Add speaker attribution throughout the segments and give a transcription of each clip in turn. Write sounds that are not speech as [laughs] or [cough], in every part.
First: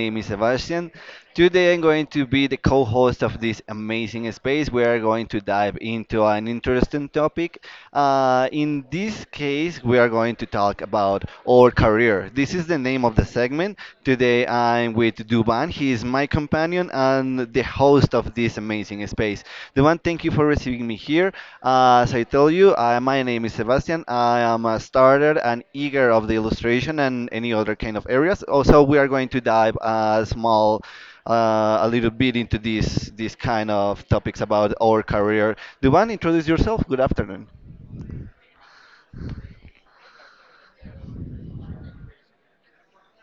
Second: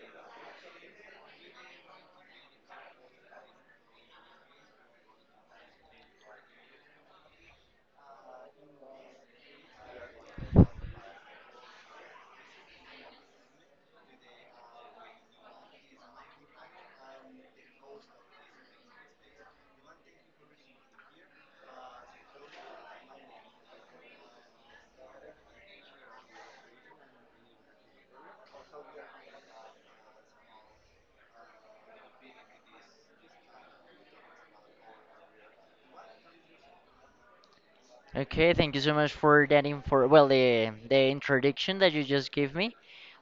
Speaker 1: name is Sebastian. Today I'm going to be the co host of this amazing space. We are going to dive into an interesting topic. In this case, we are going to talk about our career. This is the name of the segment. Today I'm with Duban. He is my companion and the host of this amazing space. Duman, thank you for receiving me here. As I tell you, my name is Sebastian. I am a starter and eager of the illustration and any other kind of areas. Also, we are going to dive a small, a little bit into these kind of topics about our career. Duman, introduce yourself. Good afternoon.
Speaker 2: Okay, thank you so much for that info. Well, the introduction that you just gave me.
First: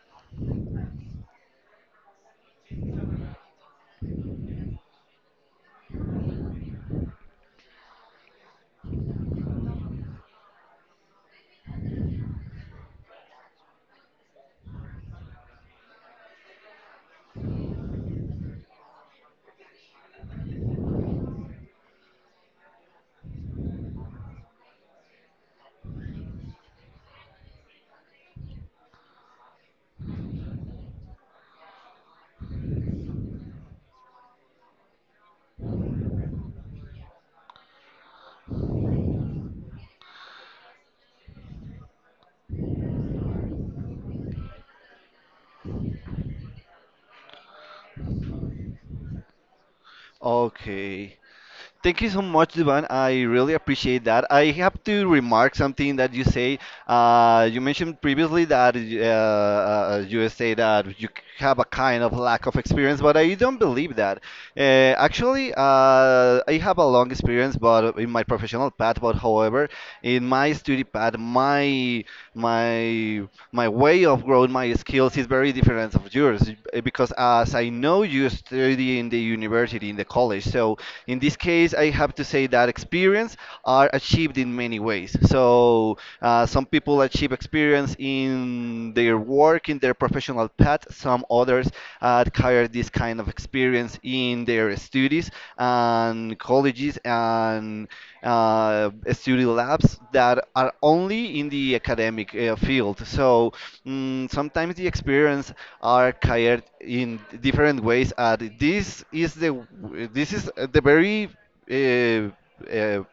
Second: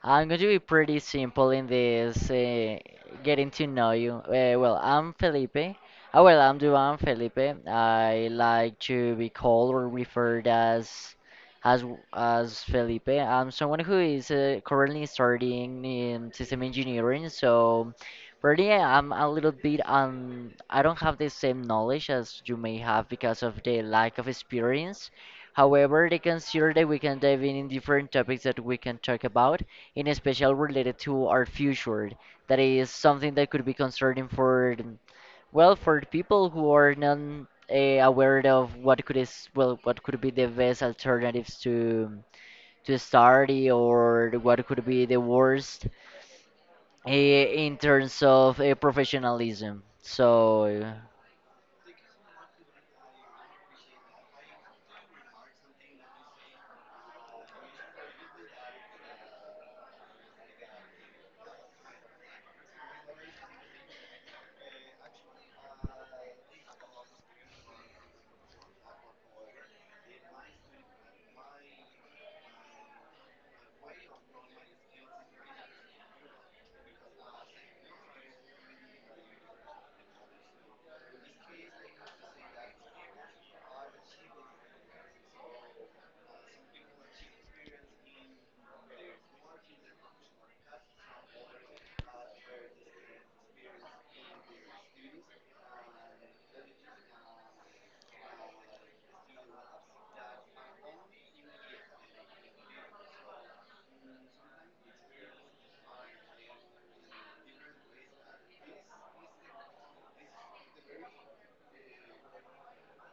Speaker 2: I'm going to be pretty simple in this getting to know you. Well, I'm Felipe. Oh, well, I'm Duan Felipe. I like to be called or referred as as as Felipe. I'm someone who is currently studying in system engineering, so pretty I'm a little bit I don't have the same knowledge as you may have because of the lack of experience. However, they consider that we can dive in different topics that we can talk about in especial related to our future. That is something that could be concerning for, well, for people who are not aware of what could is, well, what could be the best alternatives to study or what could be the worst in terms of professionalism. So.
Speaker 1: Okay. Thank you so much, Duban. I really appreciate that. I have to remark something that you say. You mentioned previously that you say that you have a kind of lack of experience, but I don't believe that. Actually, I have a long experience, but in my professional path. But however, in my study path, my my way of growing my skills is very different of yours because as I know you study in the university in the college, so in this case, I have to say that experience are achieved in many ways. So some people achieve experience in their work, in their professional path. Some others acquire this kind of experience in their studies and colleges and studio labs that are only in the academic field. So sometimes the experience are acquired in different ways. And this is the very uh, uh,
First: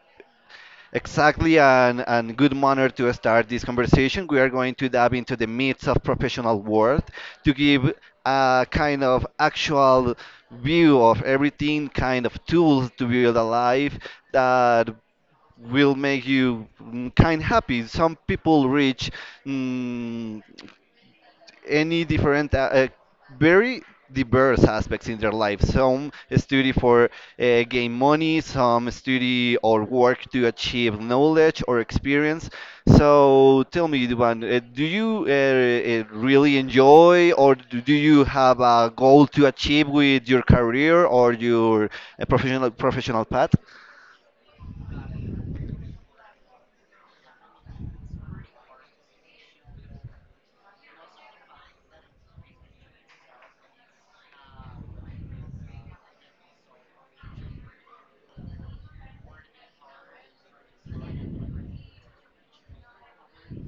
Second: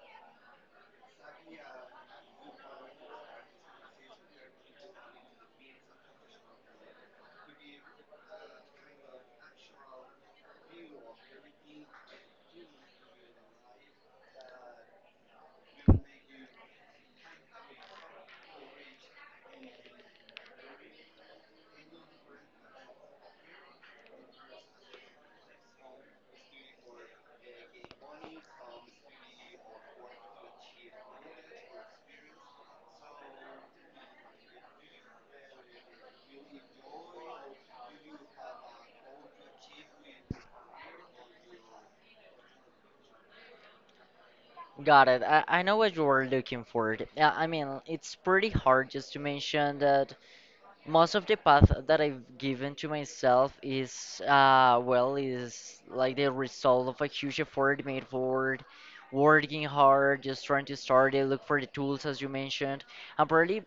Speaker 1: exactly, and good manner to start this conversation. We are going to dive into the myths of professional world to give a kind of actual view of everything, kind of tools to build a life that will make you kind happy. Some people reach mm, any different very diverse aspects in their life. Some study for gain money. Some study or work to achieve knowledge or experience. So tell me, Duban, do you really enjoy or do you have a goal to achieve with your career or your professional path?
Speaker 2: Got it. I know what you were looking for. Yeah, I mean, it's pretty hard just to mention that most of the path that I've given to myself is well is like the result of a huge effort made forward, working hard, just trying to start it, look for the tools as you mentioned. And probably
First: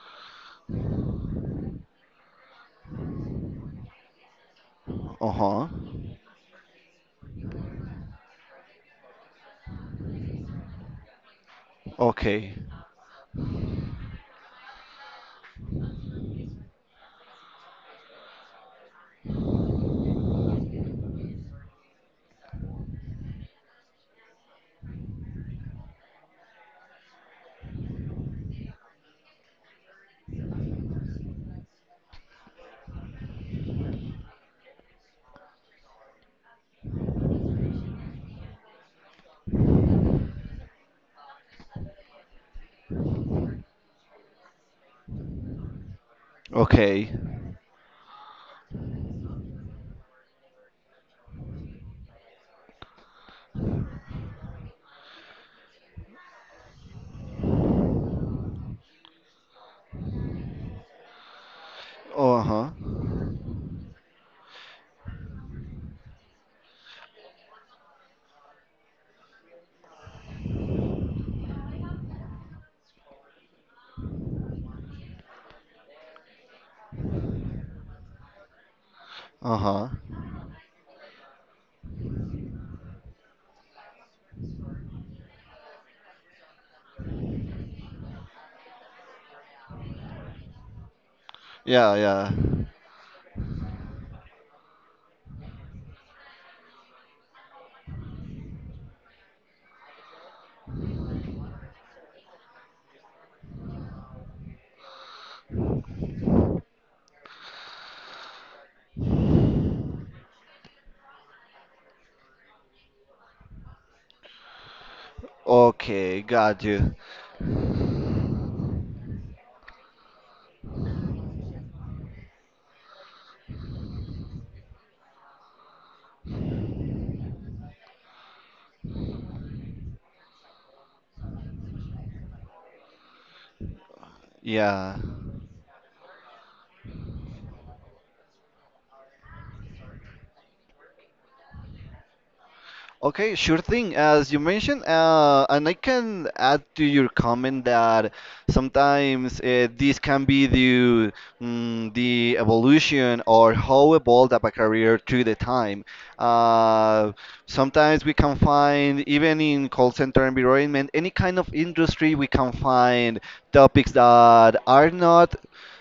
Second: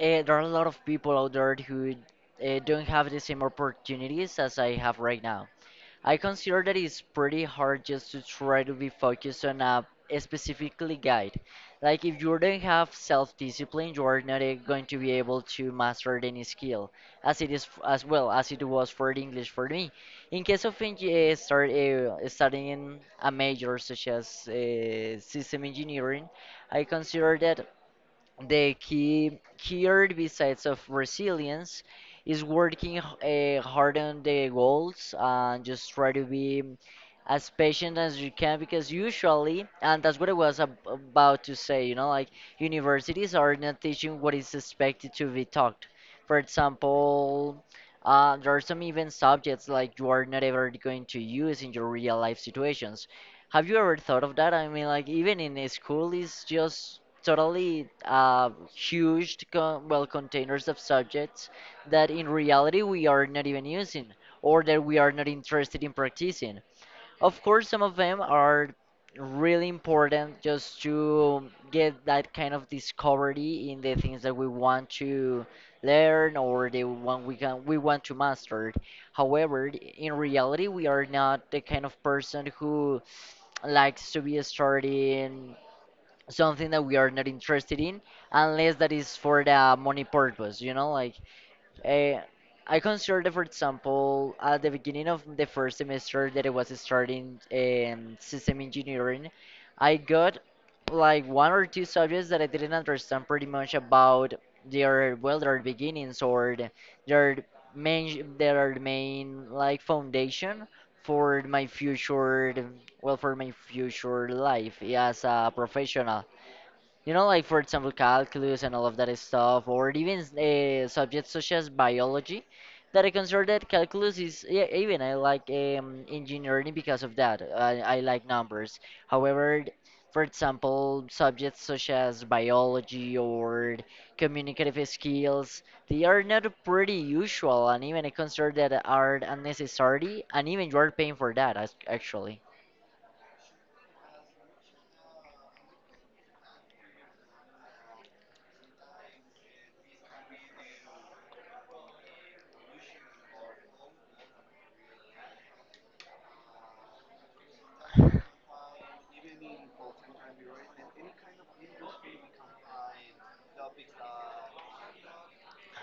Speaker 2: there are a lot of people out there who don't have the same opportunities as I have right now.
Speaker 1: Uh-huh.
Speaker 2: I consider that it's pretty hard just to try to be focused on a specifically guide. Like if you
Speaker 1: Okay.
Speaker 2: don't have self-discipline, you are not going to be able to master any skill, as it is as well as it was for the English for me. In case of start studying a major such as system engineering, I consider that the keyword besides of resilience is working hard on the goals and just try to be as patient as you can, because usually, and that's what I was about to say, like universities are not teaching what is expected to be taught, for
Speaker 1: Okay.
Speaker 2: example. There are some even subjects like you are not ever going to use in your real life situations. Have you ever thought of that? I mean, like even in a school, it's just totally huge containers of subjects that in
Speaker 1: Uh-huh.
Speaker 2: reality we are not even using, or that we are not interested in practicing. Of course, some of them are really important just to get that kind of discovery in the things that we want to learn, or the one we want to master. However,
Speaker 1: Uh-huh.
Speaker 2: in reality, we are not the kind of person who likes to be starting something that we are not interested in, unless that is for the money purpose, like.
Speaker 1: Yeah,
Speaker 2: uh,
Speaker 1: yeah.
Speaker 2: I considered, for example, at the beginning of the first semester that I was starting system engineering, I got like one or two subjects that I didn't understand pretty much about their, well, their beginnings, or the- their main, like foundation for my future, well, for my future life as a
Speaker 1: Okay,
Speaker 2: professional.
Speaker 1: got you.
Speaker 2: You know, like, for example, calculus and all of that stuff, or even subjects such as biology, that I consider that calculus is, yeah, even I like engineering because of that. I like numbers. However, for example, subjects such as biology or communicative
Speaker 1: Yeah.
Speaker 2: skills, they are not pretty usual, and even I consider that are unnecessary, and even you are paying for that actually.
Speaker 1: Okay, sure thing. As you mentioned, and I can add to your comment that sometimes this can be due the evolution or how evolved up a career through the time. Uh, Sometimes we can find, even in call center environment, any kind of industry, we can find topics that are not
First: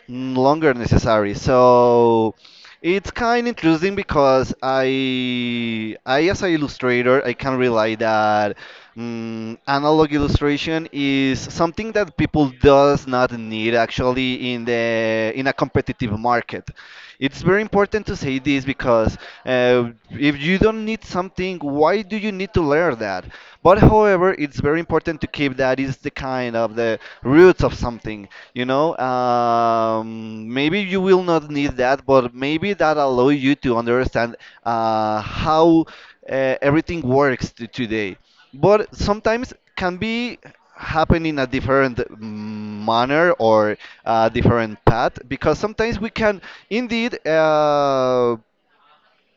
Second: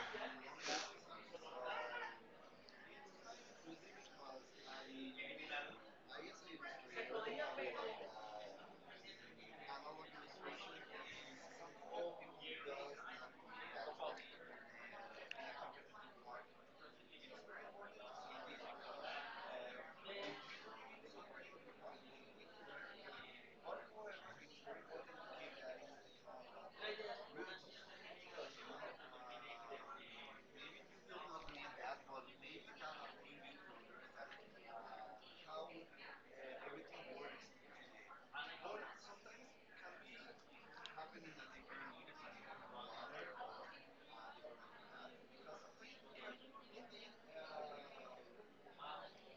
Speaker 1: longer necessary. So it's kind of interesting because I as an illustrator, I can rely that analog illustration is something that people does not need actually in the in a competitive market. It's very important to say this because if you don't need something, why do you need to learn that? But however, it's very important to keep that is the kind of the roots of something. You know, maybe you will not need that, but maybe that allow you to understand how everything works today. But sometimes can be happen in a different manner or a different path, because sometimes we can indeed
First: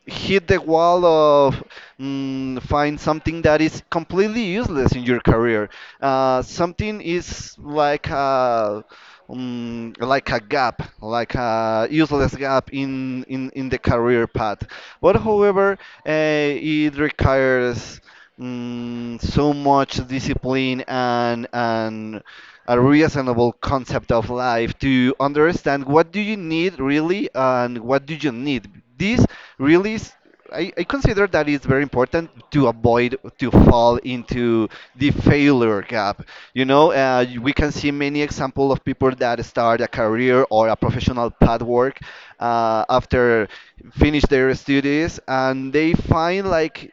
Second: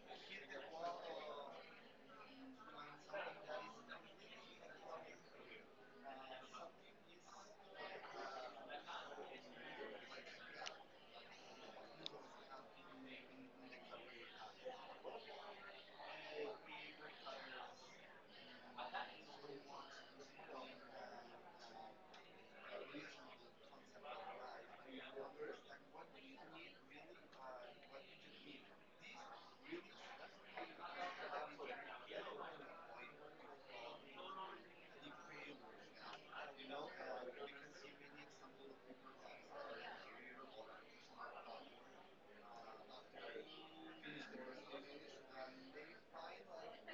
Speaker 1: hit the wall of find something that is completely useless in your career. Something is like a like a gap, like a useless gap in the career path. But however, it requires so much discipline and a reasonable concept of life to understand what do you need really and what do you need. This really is, I consider that it's very important to avoid to fall into the failure gap. You know, we can see many examples of people that start a career or a professional pathwork after finish their studies, and they find like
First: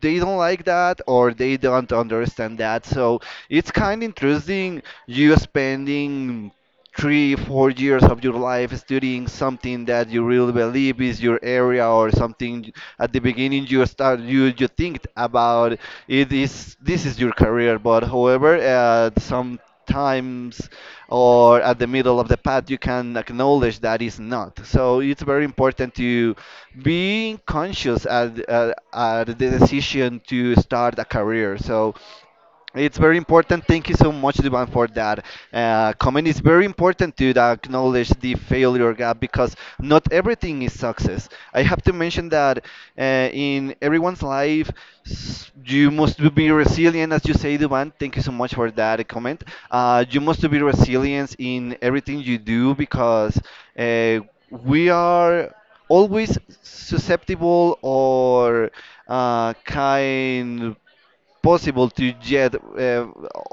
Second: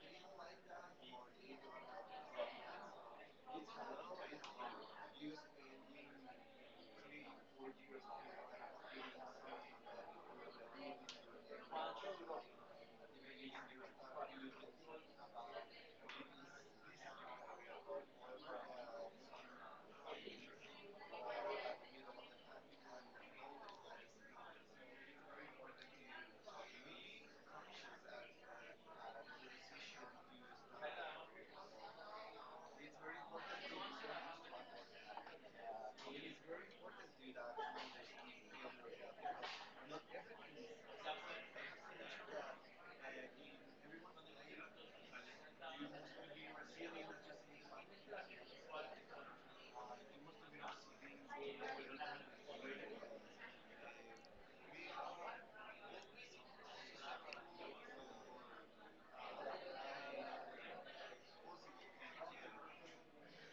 Speaker 1: they don't like that or they don't understand that. So it's kind of interesting you spending three, 4 years of your life studying something that you really believe is your area or something at the beginning you start you think about it is this is your career, but however at some times or at the middle of the path you can acknowledge that is not. So it's very important to being conscious at the decision to start a career, so it's very important. Thank you so much, Divan, for that comment. It's very important to acknowledge the failure gap because not everything is success. I have to mention that uh, in everyone's life, you must be resilient, as you say, Divan. Thank you so much for that comment. You must be resilient in everything you do because uh, we are always susceptible or kind possible to get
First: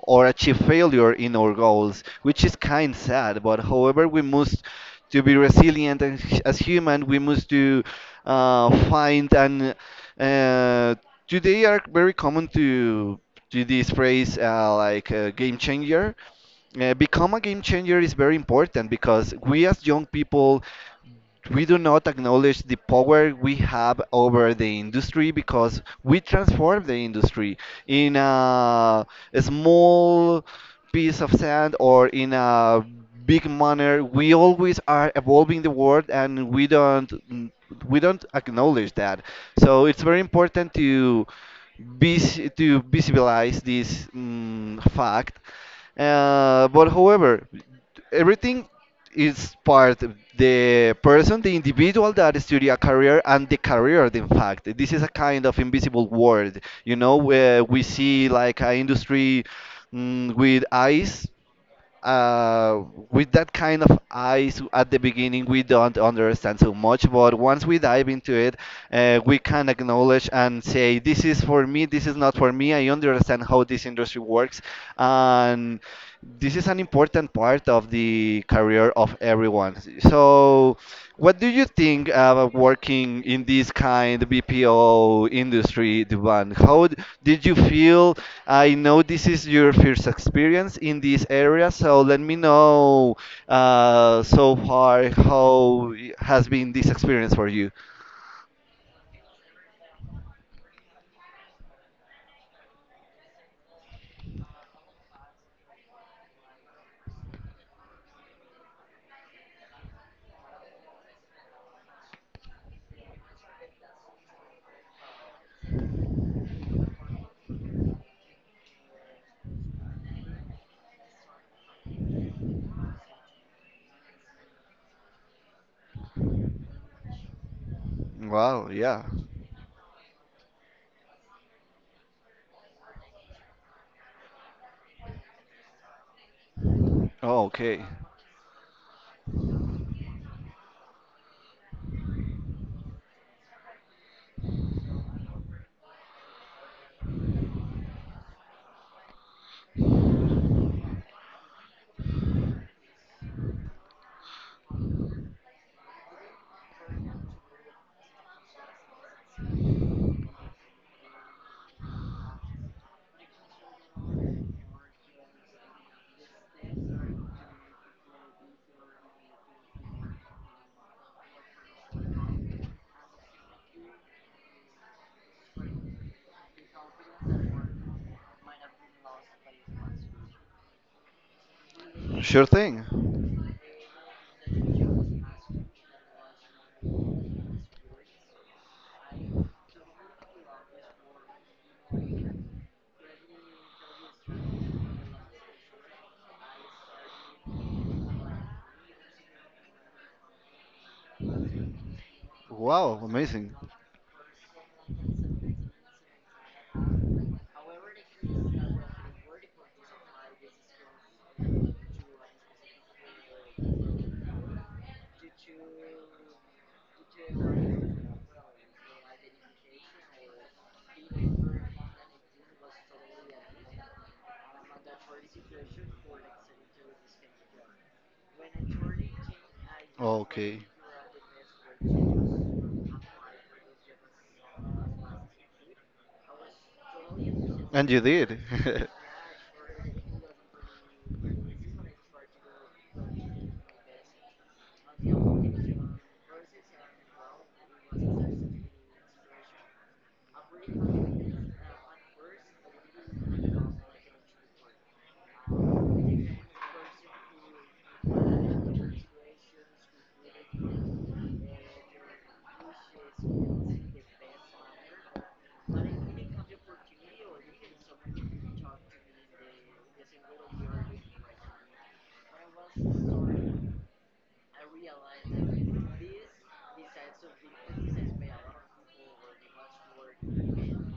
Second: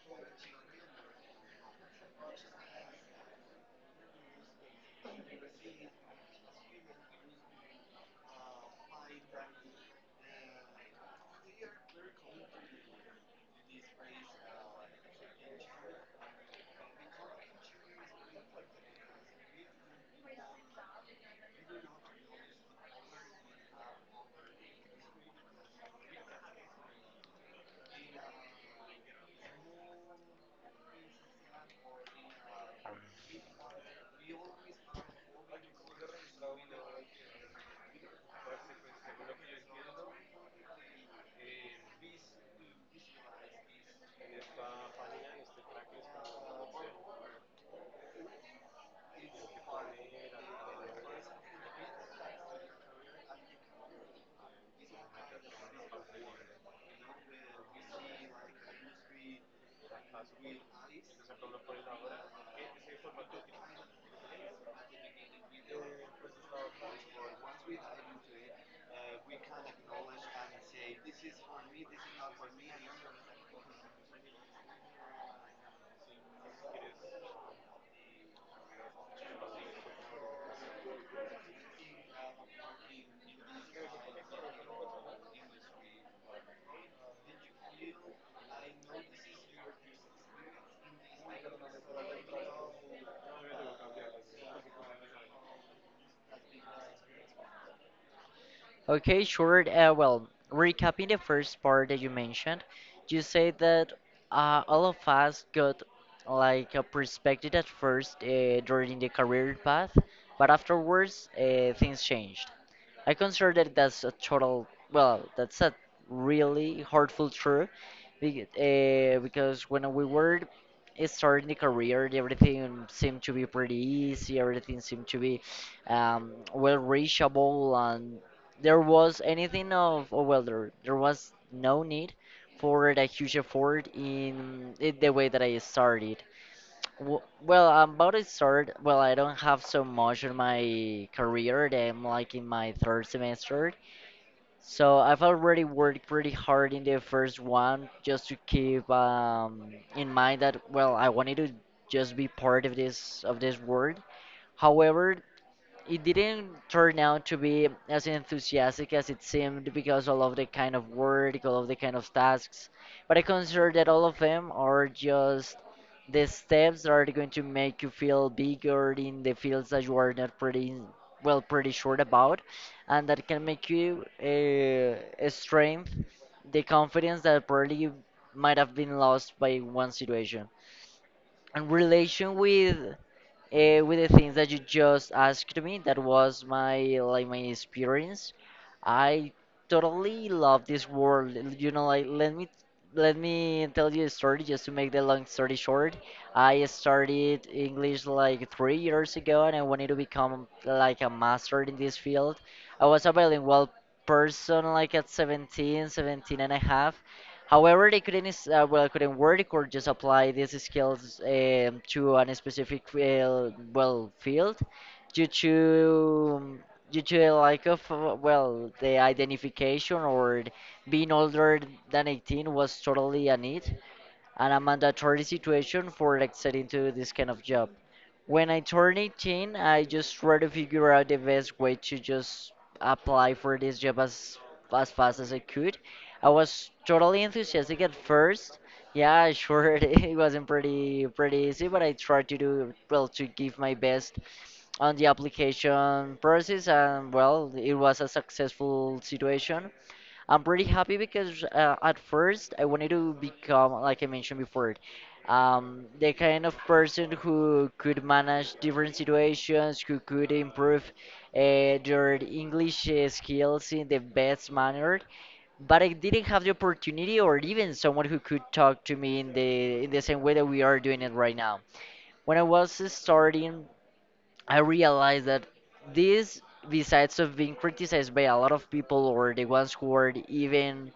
Speaker 1: or achieve failure in our goals, which is kind sad. But however, we must to be resilient and as human. We must to find and uh, today are very common to this phrase like game changer. Become a game changer is very important because we as young people, we do not acknowledge the power we have over the industry because we transform the industry in a small piece of sand or in a big manner. We always are evolving the world, and we don't acknowledge that. So it's very important to to visibilize this fact. But however, everything is part of the person, the individual that study a career and the career, in fact. This is a kind of invisible world, you know, where we see like an industry with eyes uh, with that kind of eyes at the beginning. We don't understand so much, but once we dive into it, we can acknowledge and say, this is for me, this is not for me. I understand how this industry works, and this is an important part of the career of everyone. So, what do you think about working in this kind of BPO industry, Duban? How did you feel? I know this is your first experience in this area, so let me know so far how has been this experience for you.
Speaker 2: Okay, sure. Well, recapping the first part that you mentioned, you said that all of us got like a perspective at first during the career path, but afterwards things changed. I consider that that's a total, well, that's a really hurtful truth because when we were starting the career, everything seemed to be pretty easy, everything seemed to be well reachable, and
Speaker 1: Wow,
Speaker 2: there
Speaker 1: yeah.
Speaker 2: was anything of, oh, well, there was no need for a huge effort in the way that I started. W-
Speaker 1: Oh,
Speaker 2: Well,
Speaker 1: okay.
Speaker 2: I'm about to start. Well, I don't have so much in my career, that I'm like in my third semester. So I've already worked pretty hard in the first one just to keep in mind that, well, I wanted to just be part of this world. However, it didn't turn out to be as enthusiastic as it seemed because all of the kind of work, all of the kind of tasks. But I consider that all of them are just the steps that are going to make you feel bigger in the fields that you are not pretty well pretty sure about, and that can make you a strength, the confidence that probably might have been lost by one situation. And relation
Speaker 1: Sure thing.
Speaker 2: with the things that you just asked me. That was my like my experience. I totally love this world. You know, like, let me tell you a story just to make the long story short. I started English like 3 years ago, and I wanted to become like a master in this field. I
Speaker 1: Wow,
Speaker 2: was a
Speaker 1: amazing.
Speaker 2: bilingual person like at 17, 17 and a half. However, they couldn't is- well couldn't work or just apply these skills to a specific field, due to a lack of the identification, or being older than 18 was totally a need and a mandatory situation for accessing to this kind of job. When I turned 18, I just tried to
Speaker 1: Okay.
Speaker 2: figure out the best way to just apply for this job as fast as I could. I was totally enthusiastic
Speaker 1: And
Speaker 2: at
Speaker 1: you did.
Speaker 2: first. Yeah, sure, [laughs] it wasn't pretty easy, but I tried to do well to give my best on the application process, and well, it was a successful situation. I'm pretty happy because at first I wanted to become, like I mentioned before, the kind of
Speaker 1: [laughs]
Speaker 2: person who could manage different situations, who could improve their English skills in the best manner. But I didn't have the opportunity, or even someone who could talk to me in the same way that we are doing it right now. When I was starting, I realized that this, besides of being criticized by a lot of people or the ones who are even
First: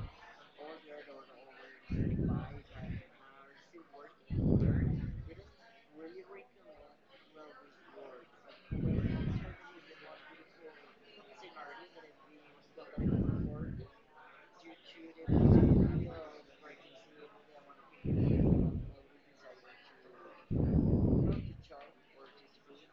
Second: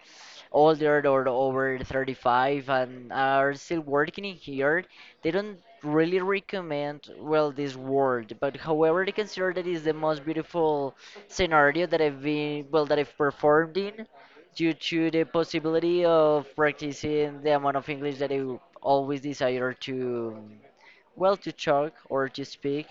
Speaker 2: older or over 35 and are still working in here, they don't really recommend well this world. But however, they consider that is the most beautiful scenario that I've been well that I've performed in, due to the possibility of practicing the amount of English that I always desire to. Well, to talk or to speak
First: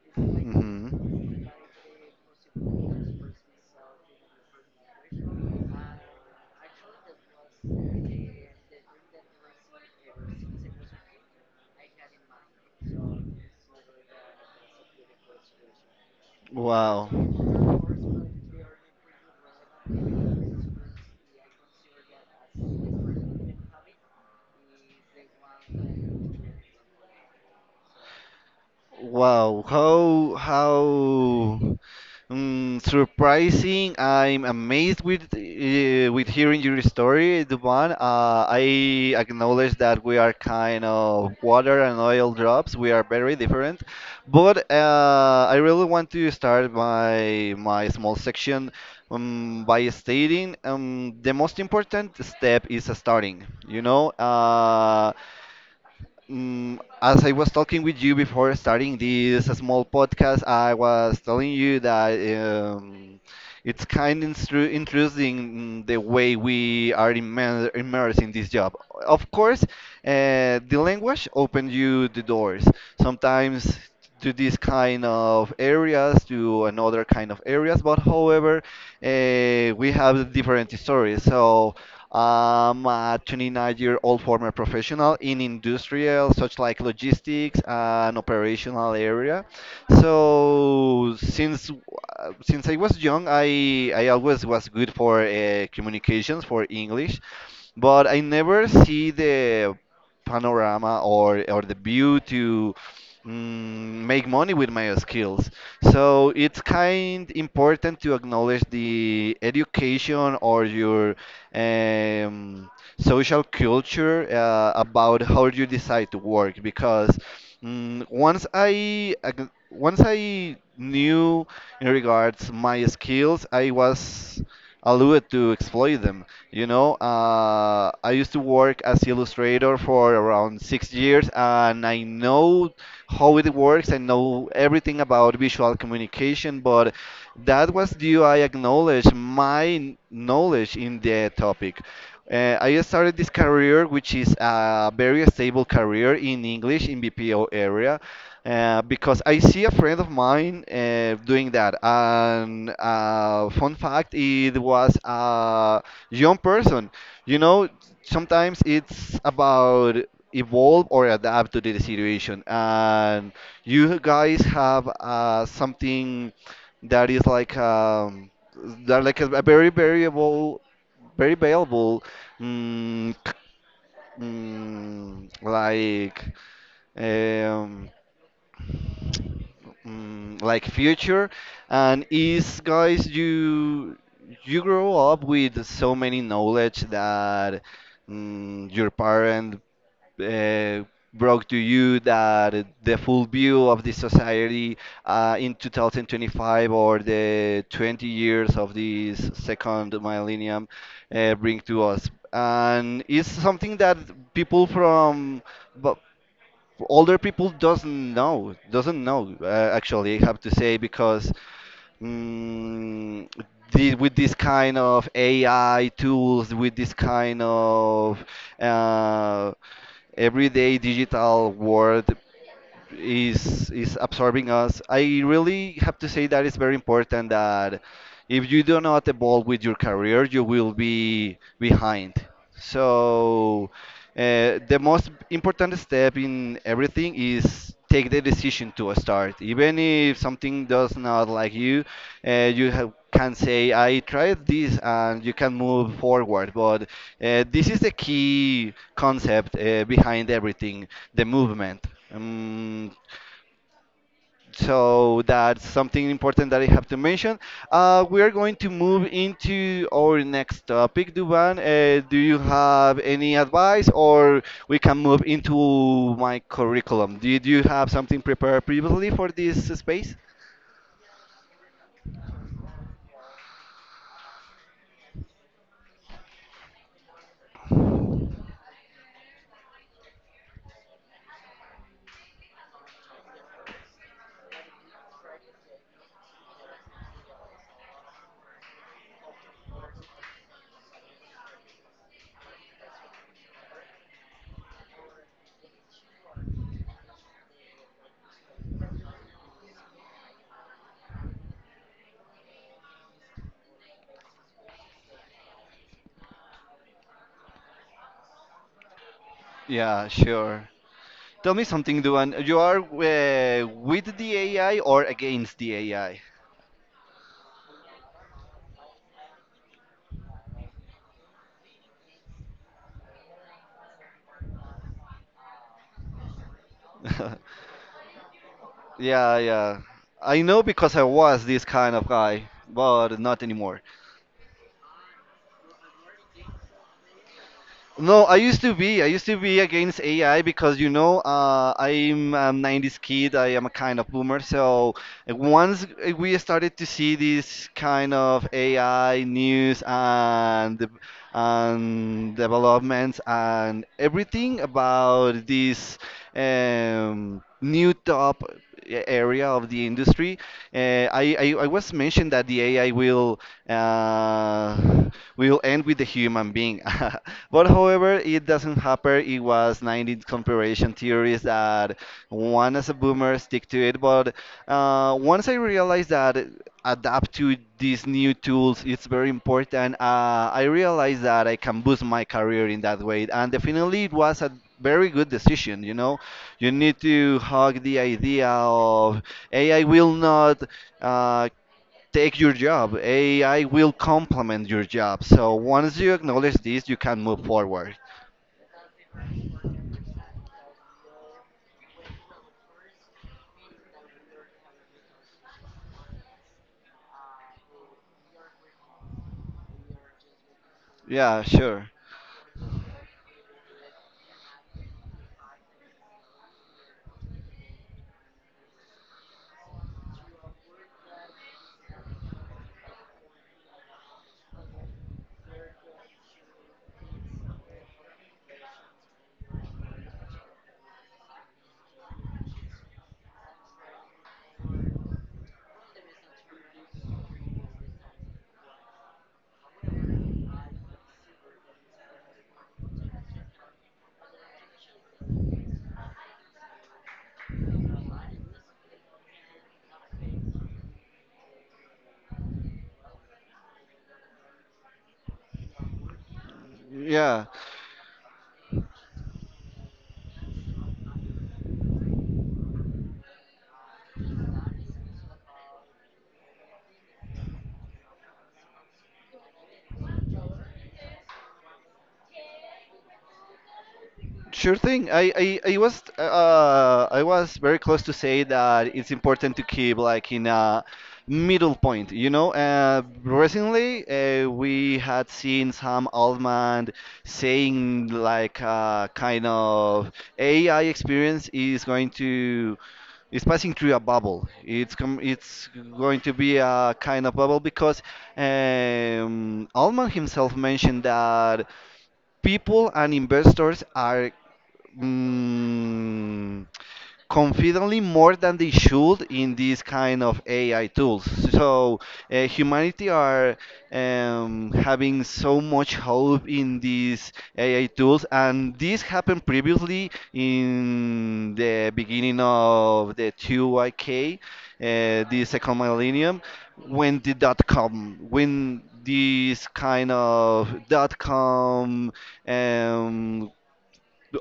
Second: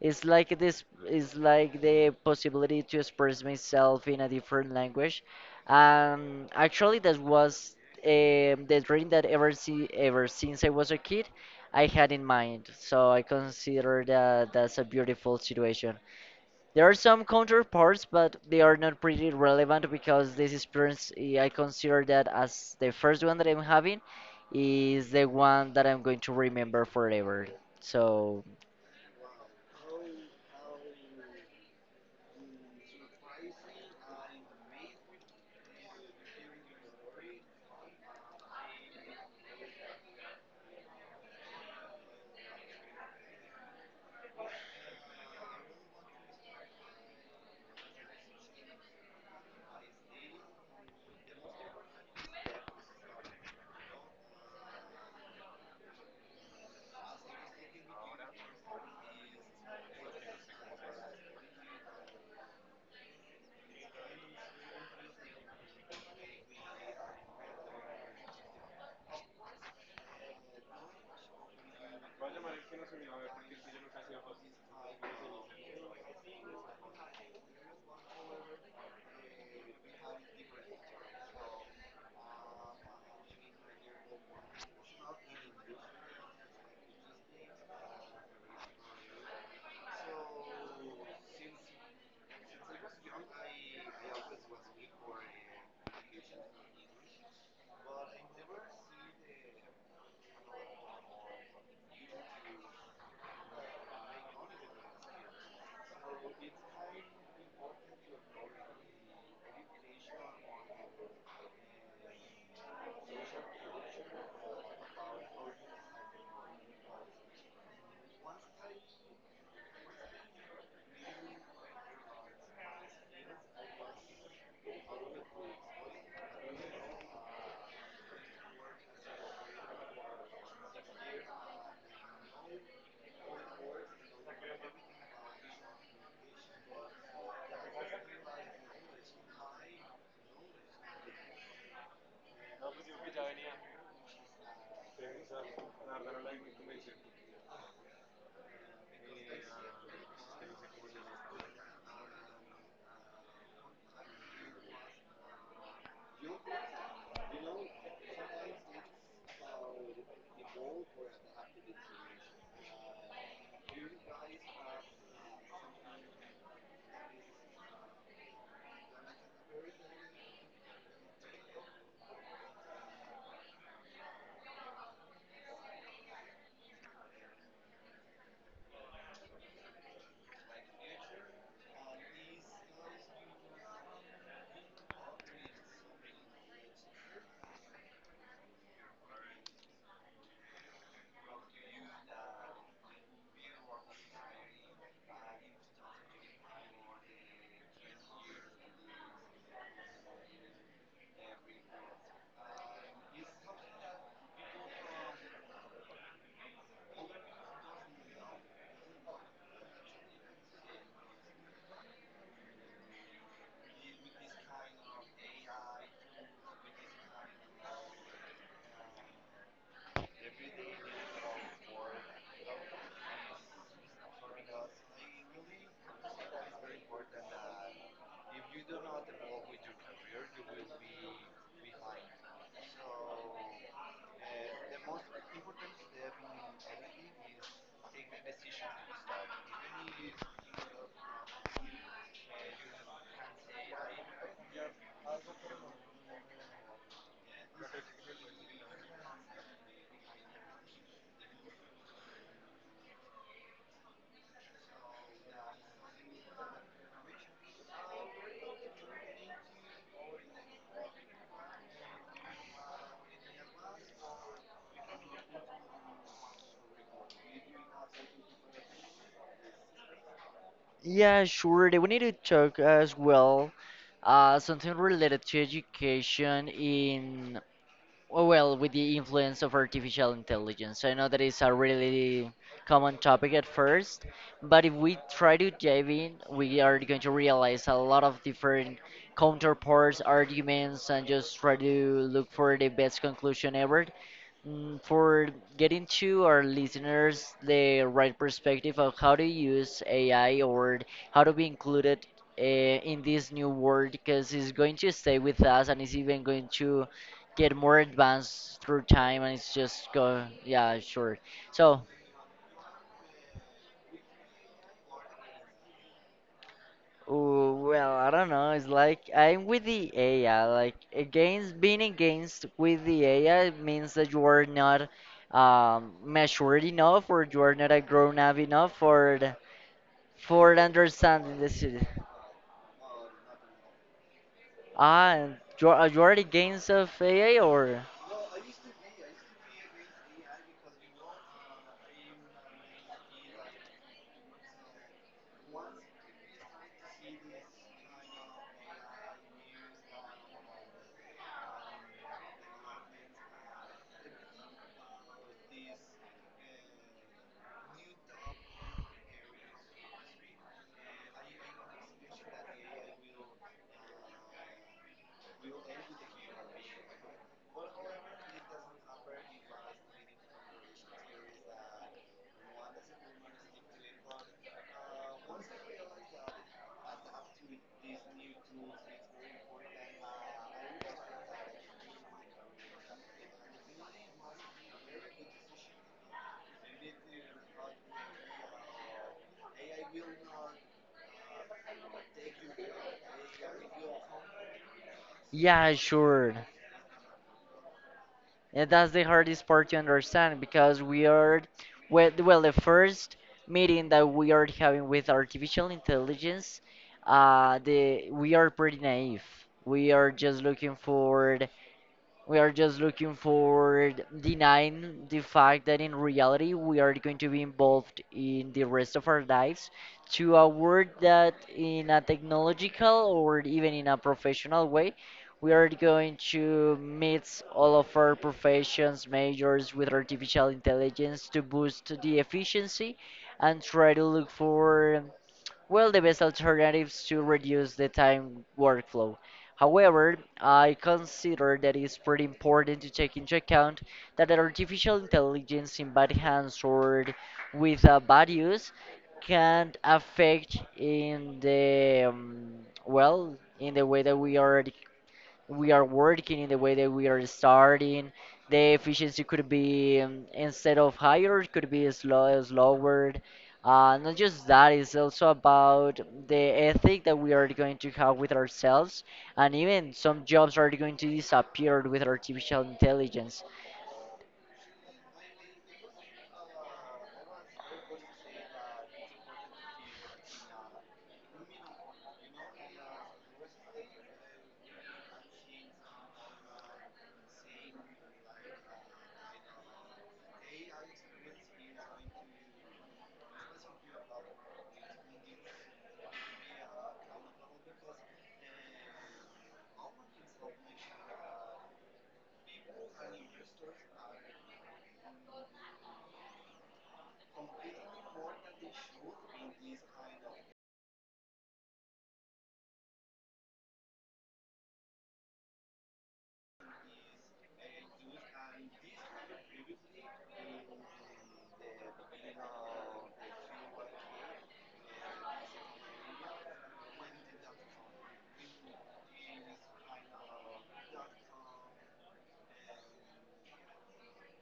Speaker 2: is like this, is like the possibility to express myself in a different language. Actually, that was the dream that ever since I was a kid, I had in mind. So I consider that that's a beautiful situation. There are
Speaker 1: Wow.
Speaker 2: some counterparts, but they are not pretty relevant because this experience, I consider that as the first one that I'm having is the one that I'm going to remember forever. So
Speaker 1: Wow, how surprising! I'm amazed with hearing your story, Duban. I acknowledge that we are kind of water and oil drops. We are very different, but I really want to start my small section by stating the most important step is starting. You know, as I was talking with you before starting this small podcast, I was telling you that it's kind of intru interesting the way we are immersed in this job. Of course, the language opened you the doors. Sometimes to these kind of areas, to another kind of areas. But however, we have different stories. So I'm a 29-year-old former professional in industrial, such like logistics and operational area. So since I was young, I always was good for communications for English, but I never see the panorama or the view to mm, make money with my skills. So it's kind important to acknowledge the education or your um, social culture about how you decide to work because once I knew in regards my skills, I was allowed to exploit them. You know, I used to work as illustrator for around 6 years, and I know how it works. I know everything about visual communication, but that was due I acknowledge my knowledge in the topic. I started this career, which is a very stable career in English in BPO area, because I see a friend of mine doing that. And fun fact, it was a young person. You know, sometimes it's about evolve or adapt to the situation. And you guys have something that is like that like a very variable, very valuable, mm, c- like. Um, like future. And is guys you, you grow up with so many knowledge that your parent uh, brought to you, that the full view of the society in 2025 or the 20 years of this second millennium bring to us. And it's something that people from bu- older people doesn't know actually I have to say, because mm, with this kind of AI tools, with this kind of uh, everyday digital world is absorbing us. I really have to say that it's very important that if you do not evolve with your career, you will be behind. So the most important step in everything is take the decision to start. Even if something does not like you, you have, can say, I tried this and you can move forward. But this is the key concept behind everything the movement. Um, so that's something important that I have to mention. We are going to move into our next topic, Duban. Do you have any advice, or we can move into my curriculum? Did you have something prepared previously for this space?
Speaker 2: yeah, sure. Then we need to talk as well something related to education in. Oh, Well, with the influence of artificial intelligence, I know that is a really common topic at first, but if we try to dive in, we are going to realize a lot of different counterparts, arguments, and just try to look for the best conclusion ever. For getting to our listeners the right perspective of how to use AI, or how to be included in this new world, because it's going to stay with us and it's even going to get more advanced through time, and it's just
Speaker 1: Yeah,
Speaker 2: go.
Speaker 1: sure.
Speaker 2: Yeah, sure.
Speaker 1: Tell me
Speaker 2: So
Speaker 1: something, Duan. You are with the AI or against the AI?
Speaker 2: ooh, well, I don't know, it's like I'm with the AI. Like against, being against with the AI means that you are not matured enough, or you
Speaker 1: [laughs]
Speaker 2: are not a grown up enough for the,
Speaker 1: Yeah, yeah. I
Speaker 2: for
Speaker 1: know because I
Speaker 2: understanding
Speaker 1: was
Speaker 2: this.
Speaker 1: this kind of guy, but not anymore.
Speaker 2: Ah, and you are against of AI or.
Speaker 1: No, I used to be. I used to be against AI because you know I'm a 90s kid. I am a kind of boomer. So once we started to see this kind of AI news and and developments and everything about this new top area of the industry, uh, I was mentioned that the AI will uh, we'll end with the human being. [laughs] But however, it doesn't happen. It was 90s comparison theories that one as a boomer stick to it. But once I realized that adapt to these new tools, it's very important. I realized that I can boost my career in that way. And definitely, it was a very good decision. You know, you need to hug the idea of AI will not uh, take your job. AI will complement your job. So
Speaker 2: Yeah,
Speaker 1: once you
Speaker 2: sure.
Speaker 1: acknowledge this, you can move forward.
Speaker 2: Yeah, that's the hardest part to understand because we are, well, well, the first meeting that we are having with artificial intelligence, the we are pretty naive. We are just looking for,
Speaker 1: Yeah, sure.
Speaker 2: we are just looking for denying the fact that in reality we are going to be involved in the rest of our lives to a world that in a technological or even in a professional way, we are going to mix all of our professions majors with artificial intelligence to boost the efficiency and try to look for, well, the best alternatives to reduce the time workflow. However, I consider that it's pretty important to take into account that an artificial intelligence in bad hands or with bad use can affect in the well, in the way that we are working, in the way that we are
Speaker 1: Yeah.
Speaker 2: starting. The efficiency could be instead of higher, it could be slower. Not just that, it's also about the ethic that we are going to have with ourselves, and even some jobs are going to disappear with artificial intelligence.
Speaker 1: Sure thing. I was very close to say that it's important to keep like in a middle point, you know. Recently, we had seen Sam Altman saying like kind of AI experience is going to is passing through a bubble. It's going to be a kind of bubble because Altman himself mentioned that people and investors are mm, confidently more than they should in these kind of AI tools. So humanity are having so much hope in these AI tools, and this happened previously in the beginning of the 2YK, the second millennium, when the dot-com, when these kind of dot-com um,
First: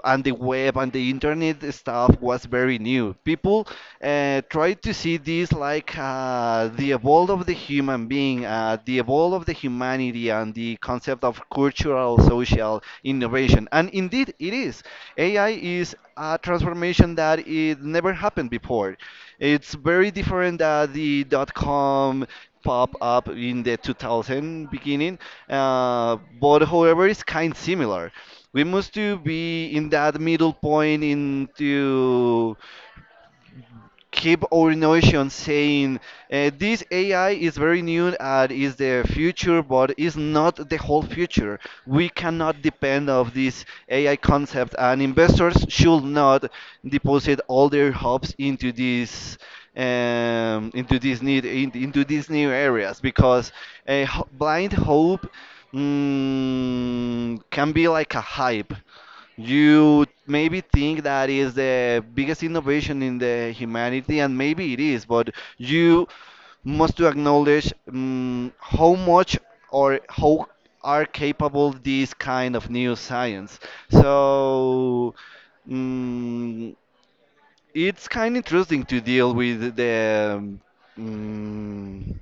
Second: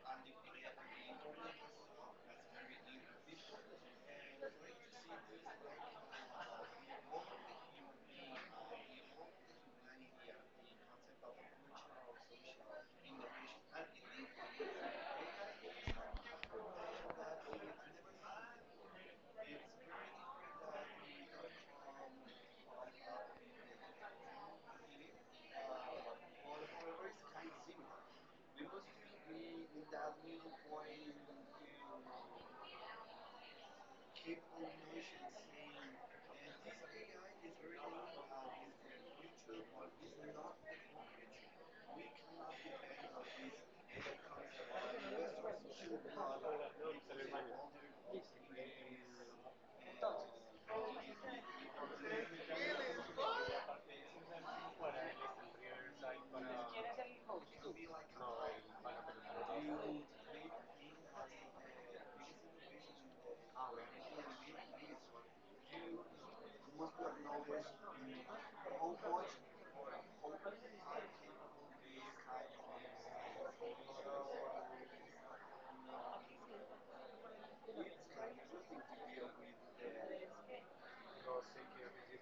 Speaker 1: and the web and the internet stuff was very new. People tried to see this like the evolve of the human being, the evolve of the humanity, and the concept of cultural, social innovation. And indeed, it is. AI is a transformation that it never happened before. It's very different than the dot-com pop up in the 2000 beginning, but however, it's kind similar. We must to be in that middle point into keep our notion saying this AI is very new and is the future, but is not the whole future. We cannot depend of this AI concept, and investors should not deposit all their hopes into this need into these new areas because a blind hope can be like a hype you maybe think that is the biggest innovation in the humanity, and maybe it is, but you must to acknowledge how much or how are capable these kind of new science. So mm, it's kind of interesting to deal with the. mm,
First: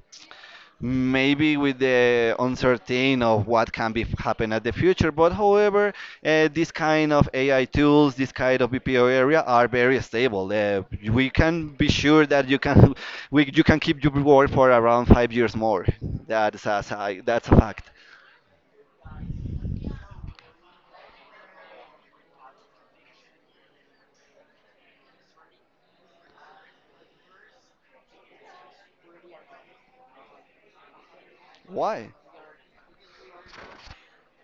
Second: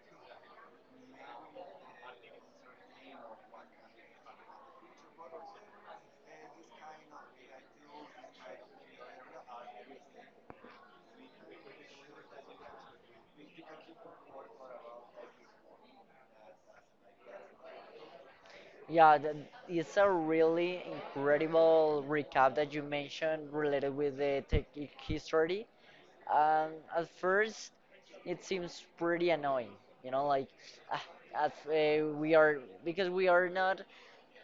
Speaker 1: maybe with the uncertain of what can be happen at the future. But however, this kind of AI tools, this kind of BPO area are very stable. We can be sure that you can [laughs] you can keep your work for around 5 years more. That's a fact.
Speaker 2: Yeah, that it's a really incredible recap that you mentioned related with the tech history. Um, at first, it seems pretty annoying, you know, like ah,
Speaker 1: Why?
Speaker 2: we are because we are not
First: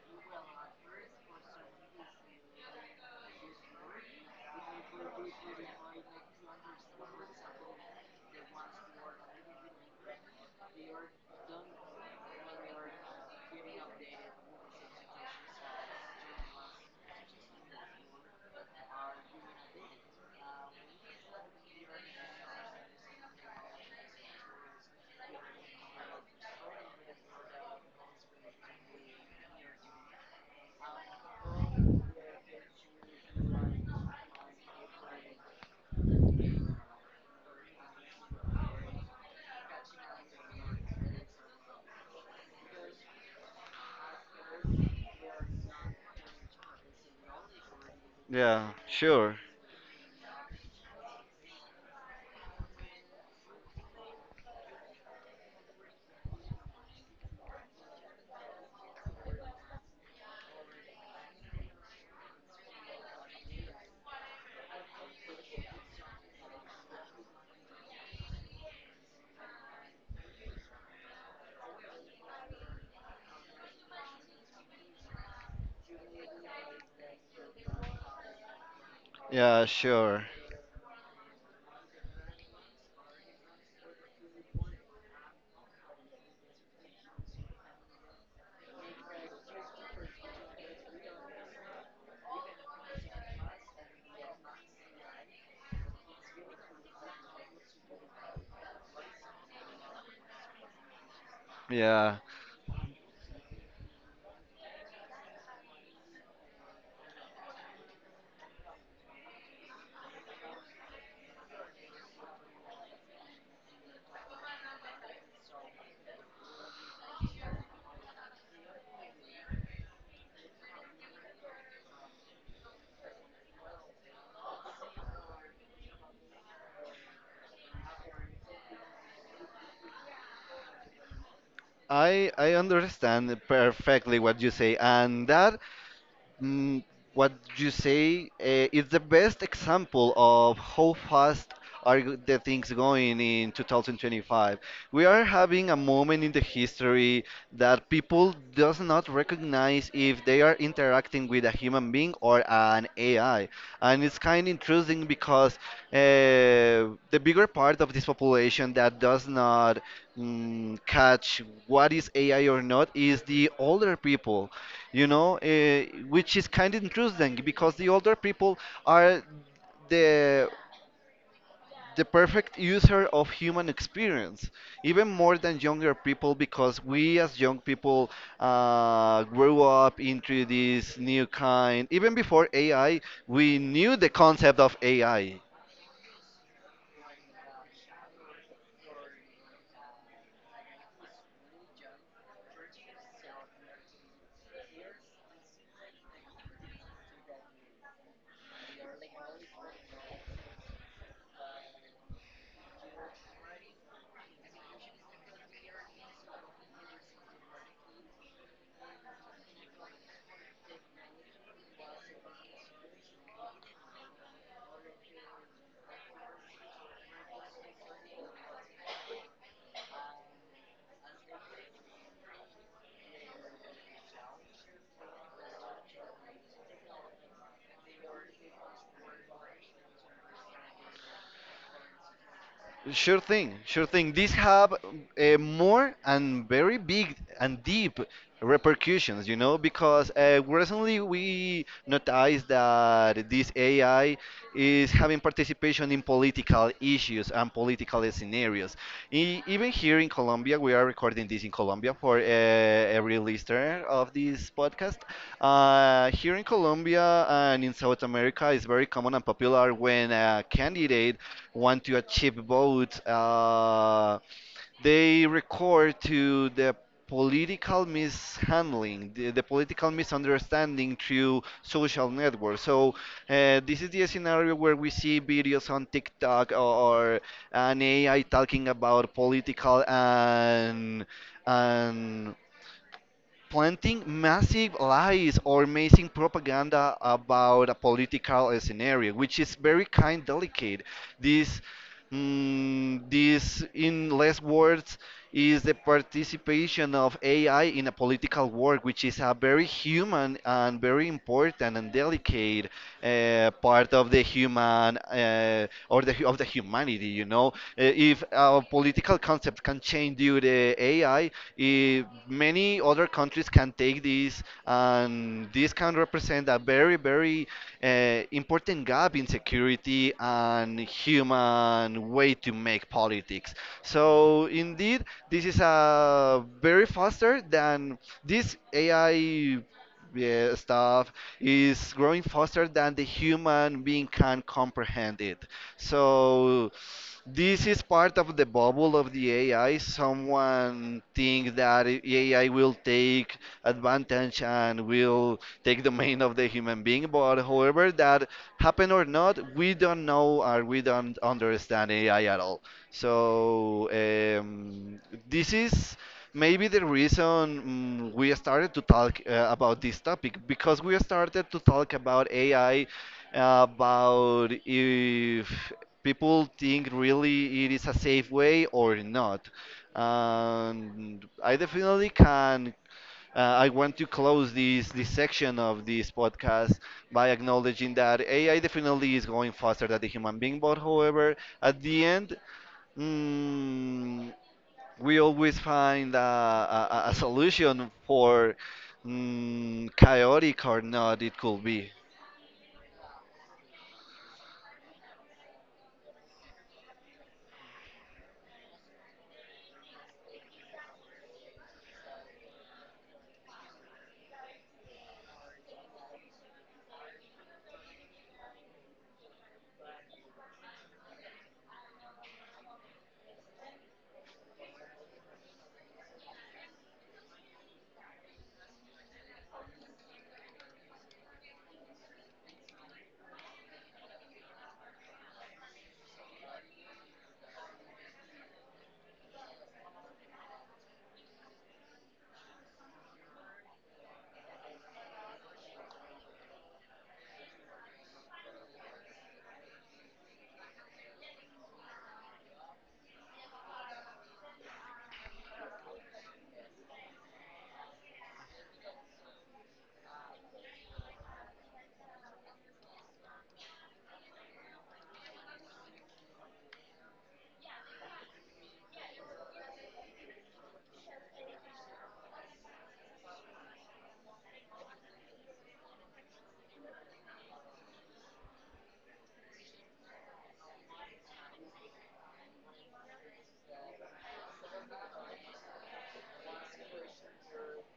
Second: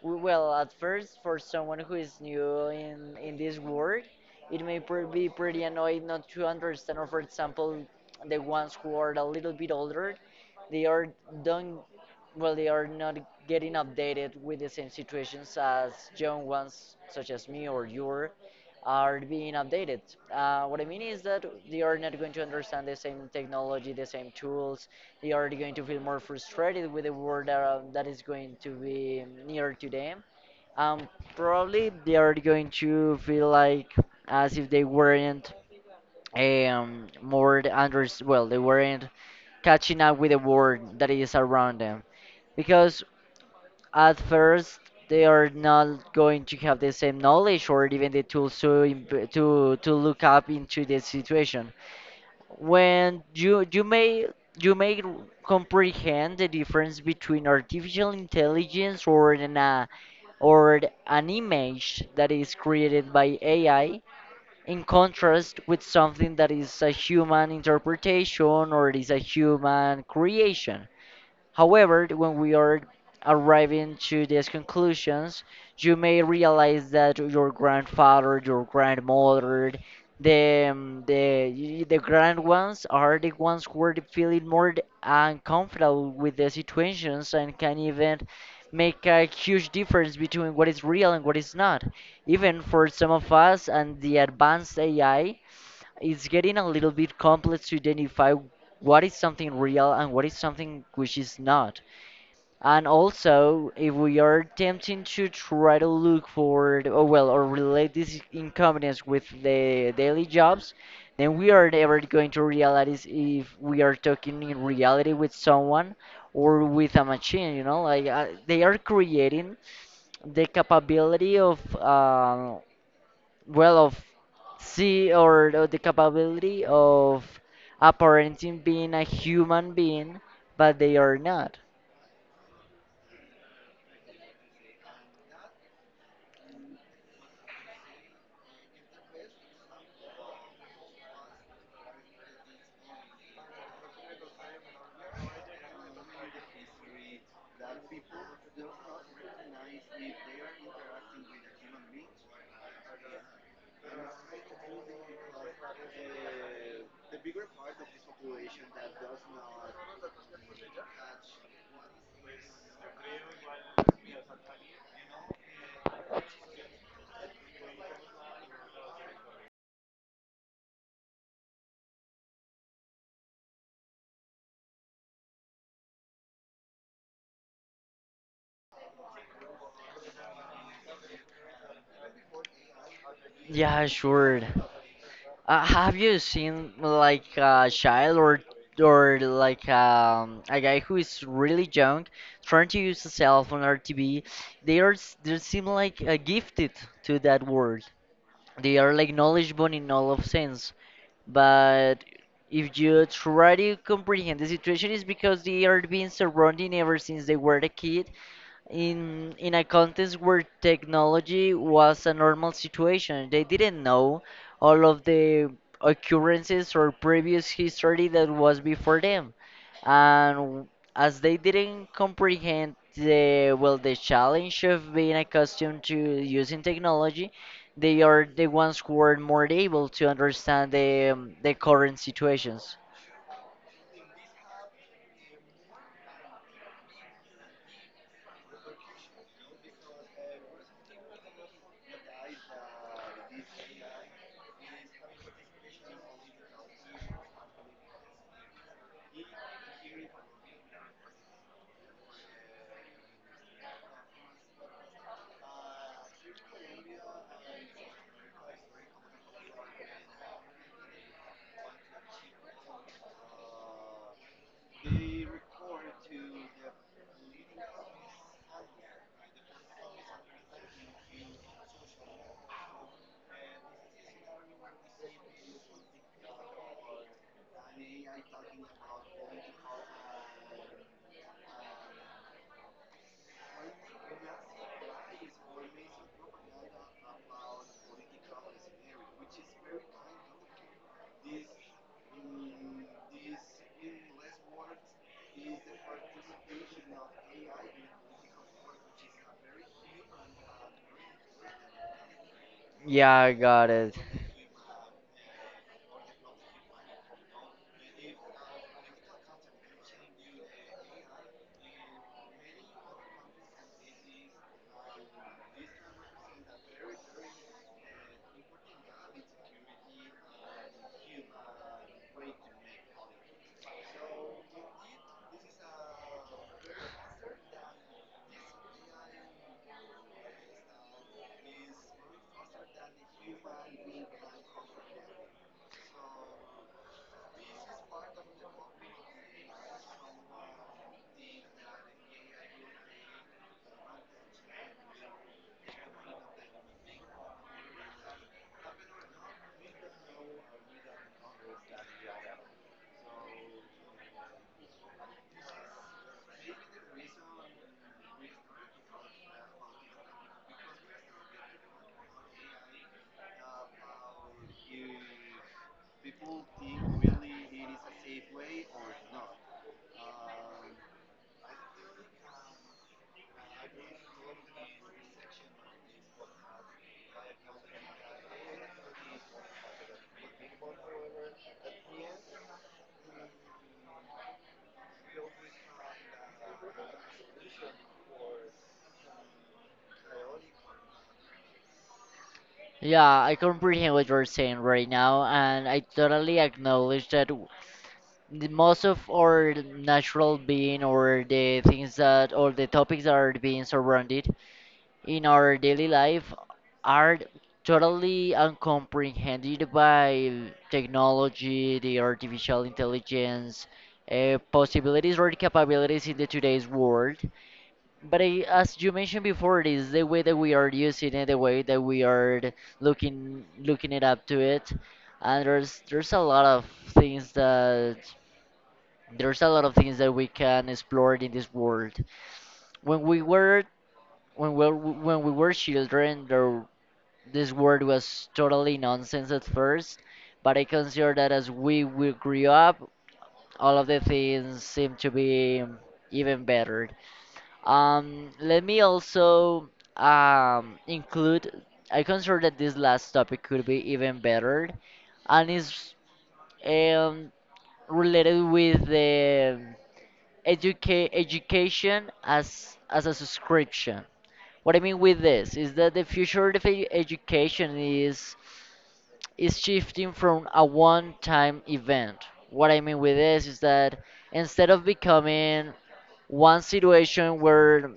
Speaker 2: Well, at first, for someone who is new in this work, it may pr be pretty annoying not to understand. Or, for example, the ones who are a little bit older, they are don't, well, they are not getting updated with the same situations as young ones, such as me or you, are being updated. What I mean is that they are not going to understand the same technology, the same tools, they are going to feel more frustrated with the world that, that is going to be near to them. Um, Probably they are going to feel like as if they weren't more the under, well, they weren't catching up with the world that is around them. Because at first they are not going to have the same knowledge or even the tools
Speaker 1: Yeah,
Speaker 2: to
Speaker 1: sure.
Speaker 2: to look up into the situation. When you may you may comprehend the difference between artificial intelligence or an or an image that is created by AI in contrast with something that is a human interpretation or is a human creation. However, when we are arriving to these conclusions, you may realize that your grandfather, your
Speaker 1: Yeah,
Speaker 2: grandmother,
Speaker 1: sure.
Speaker 2: the the grand ones are the ones who are feeling more uncomfortable with the situations and can even make a huge difference between what is real and what is not. Even for some of us and the advanced AI, it's getting a little bit complex to identify what is something real and what is something which is not.
Speaker 1: Yeah.
Speaker 2: And also, if we are attempting to try to look for, or well, or relate this incompetence with the daily jobs, then we are never going to realize if we are talking in reality with someone or with a machine. You know, like they are creating the capability of, well, of see, or the capability of apparenting being a human being, but they are not.
Speaker 1: I understand perfectly what you say, and that Mm, what you say is the best example of how fast the things going in 2025. We are having a moment in the history that people does not recognize if they are interacting with a human being or an AI, and it's kind of interesting because uh, the bigger part of this population that does not catch what is AI or not is the older people you know, which is kind of interesting because the older people are the the perfect user of human experience, even more than younger people, because we as young people grew up into this new kind. Even before AI, we
Speaker 2: Yeah,
Speaker 1: knew the
Speaker 2: sure.
Speaker 1: concept of AI.
Speaker 2: Have you seen like a child or or like a guy who is really young trying to use a cell phone or TV? They they seem like gifted to that world. They are like knowledgeable in all of sense. But if you try to comprehend the situation, it's because they are being surrounded ever since they were a kid in a context where technology was a normal situation. They didn't know all of the occurrences or previous history that was before them. And as they didn't comprehend the, well, the challenge of being accustomed to using technology, they are the ones who are more able to understand the the current situations.
Speaker 1: Sure thing, sure thing. These have more and very big and deep repercussions, you know, because recently we noticed that this AI is having participation in political issues and political scenarios. Even here in Colombia, we are recording this in Colombia for every listener of this podcast. Here in Colombia and in South America, it's very common and popular when a candidate want to achieve both. They record to the political mishandling, the political misunderstanding through social networks. So this is the scenario where we see videos on TikTok or an AI talking about political and planting massive lies or amazing propaganda about a political scenario, which is very kind delicate. This, this, in less words, is the participation of AI in a political work, which is a very human and very important and delicate
Speaker 2: Yeah, I got
Speaker 1: part
Speaker 2: it.
Speaker 1: of the human or the hu- of the humanity. You know, Uh, if our political concept can change due to AI, eh, many other countries can take this, and this can represent a very, very important gap in security and human way to make politics. So indeed, this is a very faster than this AI yeah, stuff is growing faster than the human being can comprehend it. So this is part of the bubble of the AI. Someone think that AI will take advantage and will take the domain of the human being. But however that happen or not, we don't know or we don't understand AI at all. So this is maybe the reason we started to talk about this topic because we started to talk about AI about if people think really it is a safe way or not. And I definitely can. I want to close this section of this podcast by acknowledging that AI definitely is going faster than the human being. But however, at the end, mm, we always find a solution for chaotic or not it could be.
Speaker 2: Yeah, I comprehend what you're saying right now, and I totally acknowledge that the most of our natural being, or the things that, or the topics that are being surrounded in our daily life are totally uncomprehended by technology, the artificial intelligence, possibilities or capabilities in the today's world. But I, as you mentioned before, it is the way that we are using it, the way that we are looking it up to it, and there's a lot of things that there's a lot of things that we can explore in this world. When we were when we were children, there, this word was totally nonsense at first, but I consider that as we grew up, all of the things seem to be even better. Let me also include, I consider that this last topic could be even better and is um, related with the education as a subscription. What I mean with this is that the future of education is shifting from a one-time event. What I mean with this is that instead of becoming one situation where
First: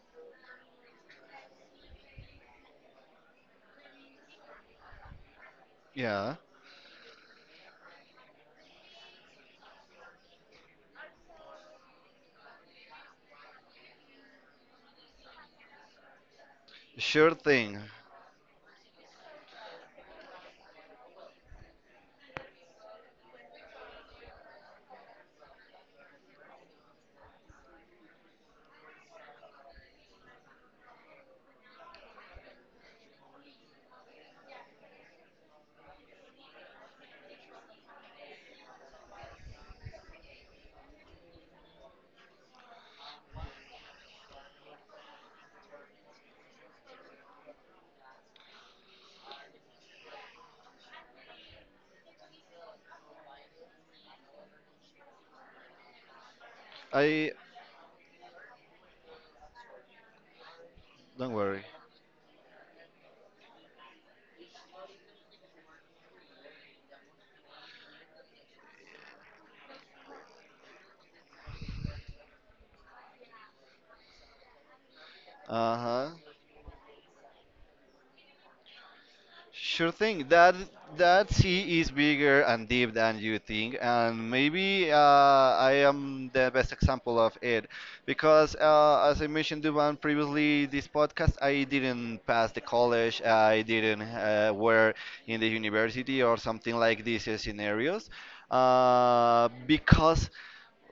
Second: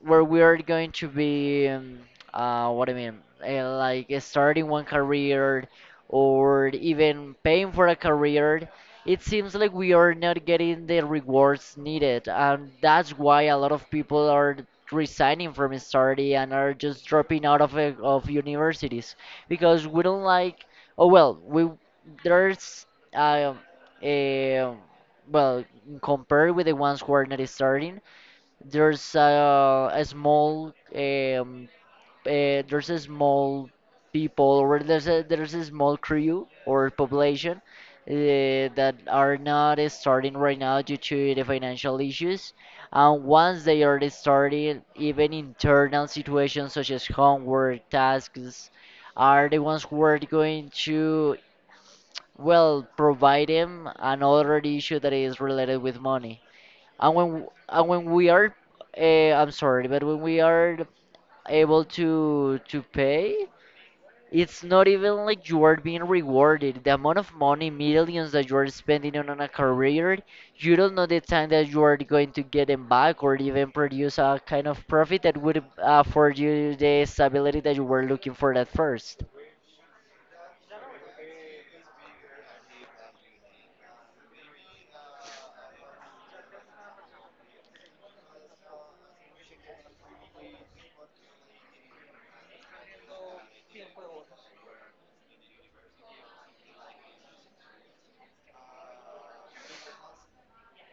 Speaker 2: we are going to be what I mean like starting one career
Speaker 1: Yeah,
Speaker 2: or even paying for a career, it seems like we are not getting the rewards needed, and that's why a lot of people are resigning from study and are just
Speaker 1: sure
Speaker 2: dropping out
Speaker 1: thing.
Speaker 2: of universities because we don't like, oh well, we there's um a, well, compared with the ones who are not starting, there's a small there's a small people, or there's a small crew or population that are not starting right now due to the financial issues. And once they are starting, even internal situations such as homework tasks are the ones who are going to, well, provide them another issue that is related with money. And when
Speaker 1: I
Speaker 2: and when we are, I'm sorry, but when we are
Speaker 1: don't worry.
Speaker 2: able to pay, it's not even like you are being rewarded. The amount of money, millions that you are spending on a career, you don't know the time that you are going to get them back or even produce a kind of profit that would
Speaker 1: Uh huh.
Speaker 2: afford you the stability that you were looking for at first.
Speaker 1: Sure thing. That that sea is bigger and deep than you think, and maybe I am the best example of it, because as I mentioned to one previously, this podcast I didn't pass the college, I didn't work in the university or something like these scenarios, because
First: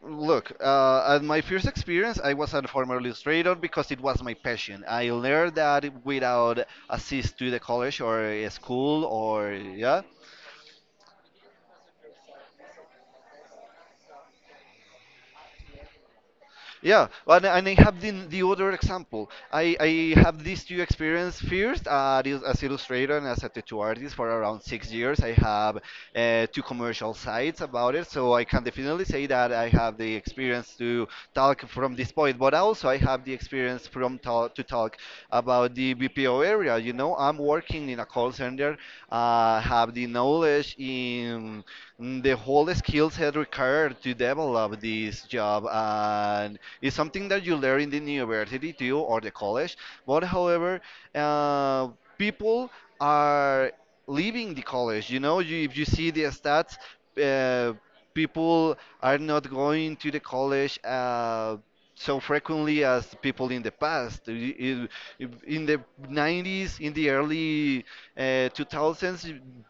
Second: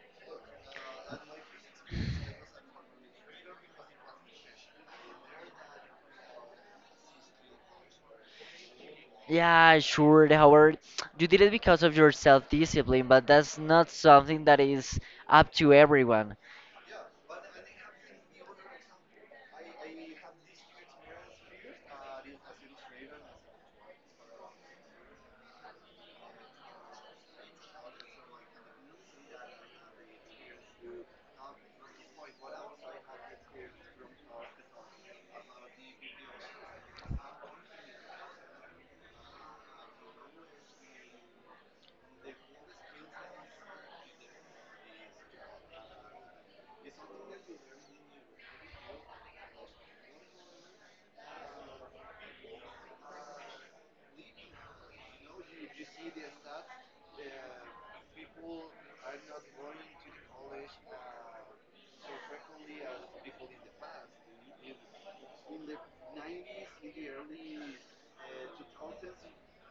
Speaker 1: Look, at my first experience, I was a former illustrator because it was my passion. I learned that without assist to the college or a school or
Speaker 2: Yeah,
Speaker 1: yeah.
Speaker 2: sure, Howard. You did it because of your self-discipline, but that's not something that is up to everyone.
Speaker 1: Yeah, and I have the other example. I have these two experience first as illustrator and as a tattoo artist for around 6 years. I have two commercial sites about it, so I can definitely say that I have the experience to talk from this point. But also I have the experience from talk, to talk about the BPO area. You know, I'm working in a call center, have the knowledge in the whole skill set required to develop this job and it's something that you learn in the university too or the college. But however, uh, people are leaving the college. You know, you, if you see the stats, uh, people are not going to the college. So frequently as people in the past i- in the 90s in the early 2000s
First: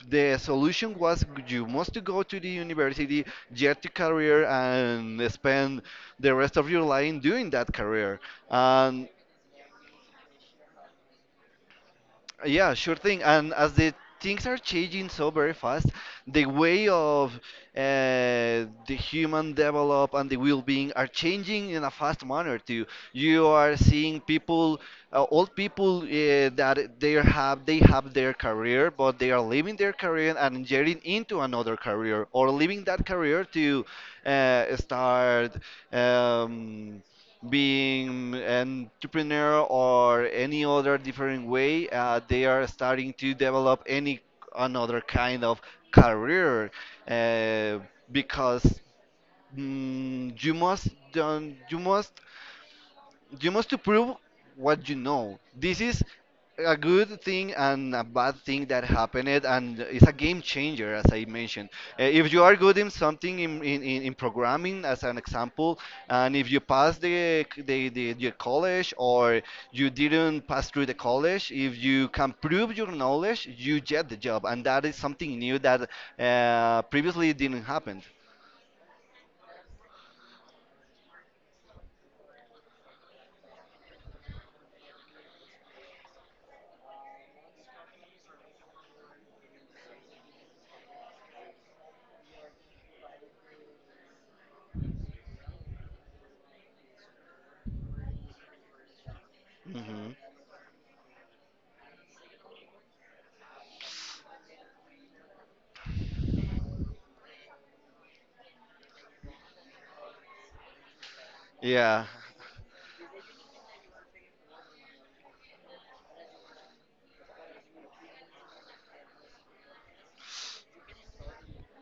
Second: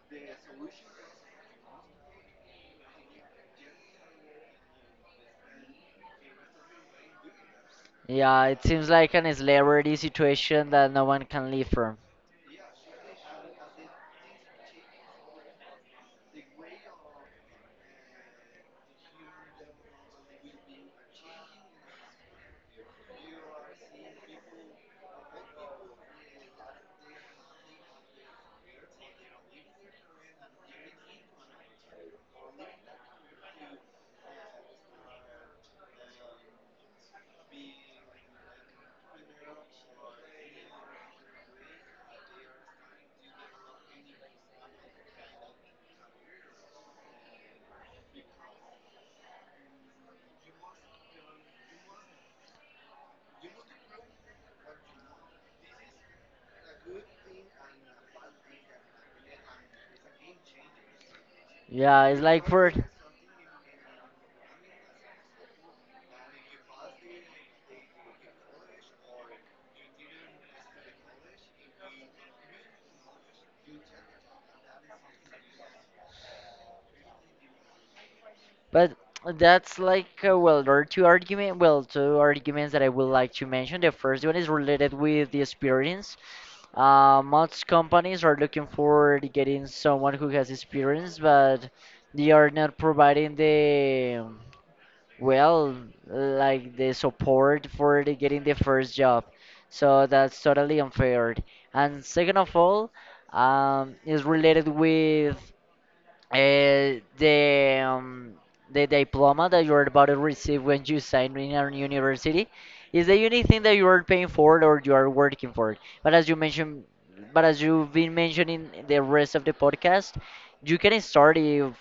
Speaker 1: the solution was you must to go to the university get a career and spend the rest of your life doing that career.
Speaker 2: Yeah, it seems
Speaker 1: And
Speaker 2: like an slavery situation that no one can leave from.
Speaker 1: yeah, sure thing. And as the things are changing so very fast, the way of the human develop and the well-being are changing in a fast manner too. You are seeing people, old people that they have their career, but they are leaving their career and getting into another career or leaving that career to start. Um, Being an entrepreneur or any other different way, they are starting to develop any another kind of career uh, because mm, you must don't you must to prove what you know. This is a good thing and a bad thing that happened, and it's a game changer, as I mentioned.
Speaker 2: Yeah, it's
Speaker 1: If you
Speaker 2: like
Speaker 1: are
Speaker 2: for,
Speaker 1: good in something in programming, as an example, and if you pass the college or you didn't pass through the college, if you can prove your knowledge, you get the job, and that is something new that previously didn't happen.
Speaker 2: but that's like well, there are well, two arguments that I would like to mention. The first one is related with the experience. Most companies are looking for getting someone who has experience, but they are not providing the, well, like the support for the getting the first job. So
Speaker 1: Mhm.
Speaker 2: that's totally unfair. And second of all, is related with uh, the um, the diploma that you're about to receive when you sign in a
Speaker 1: Yeah.
Speaker 2: university is the unique thing that you are paying for or you are working for. But as you mentioned, but as you've been mentioning the rest of the podcast, you can start it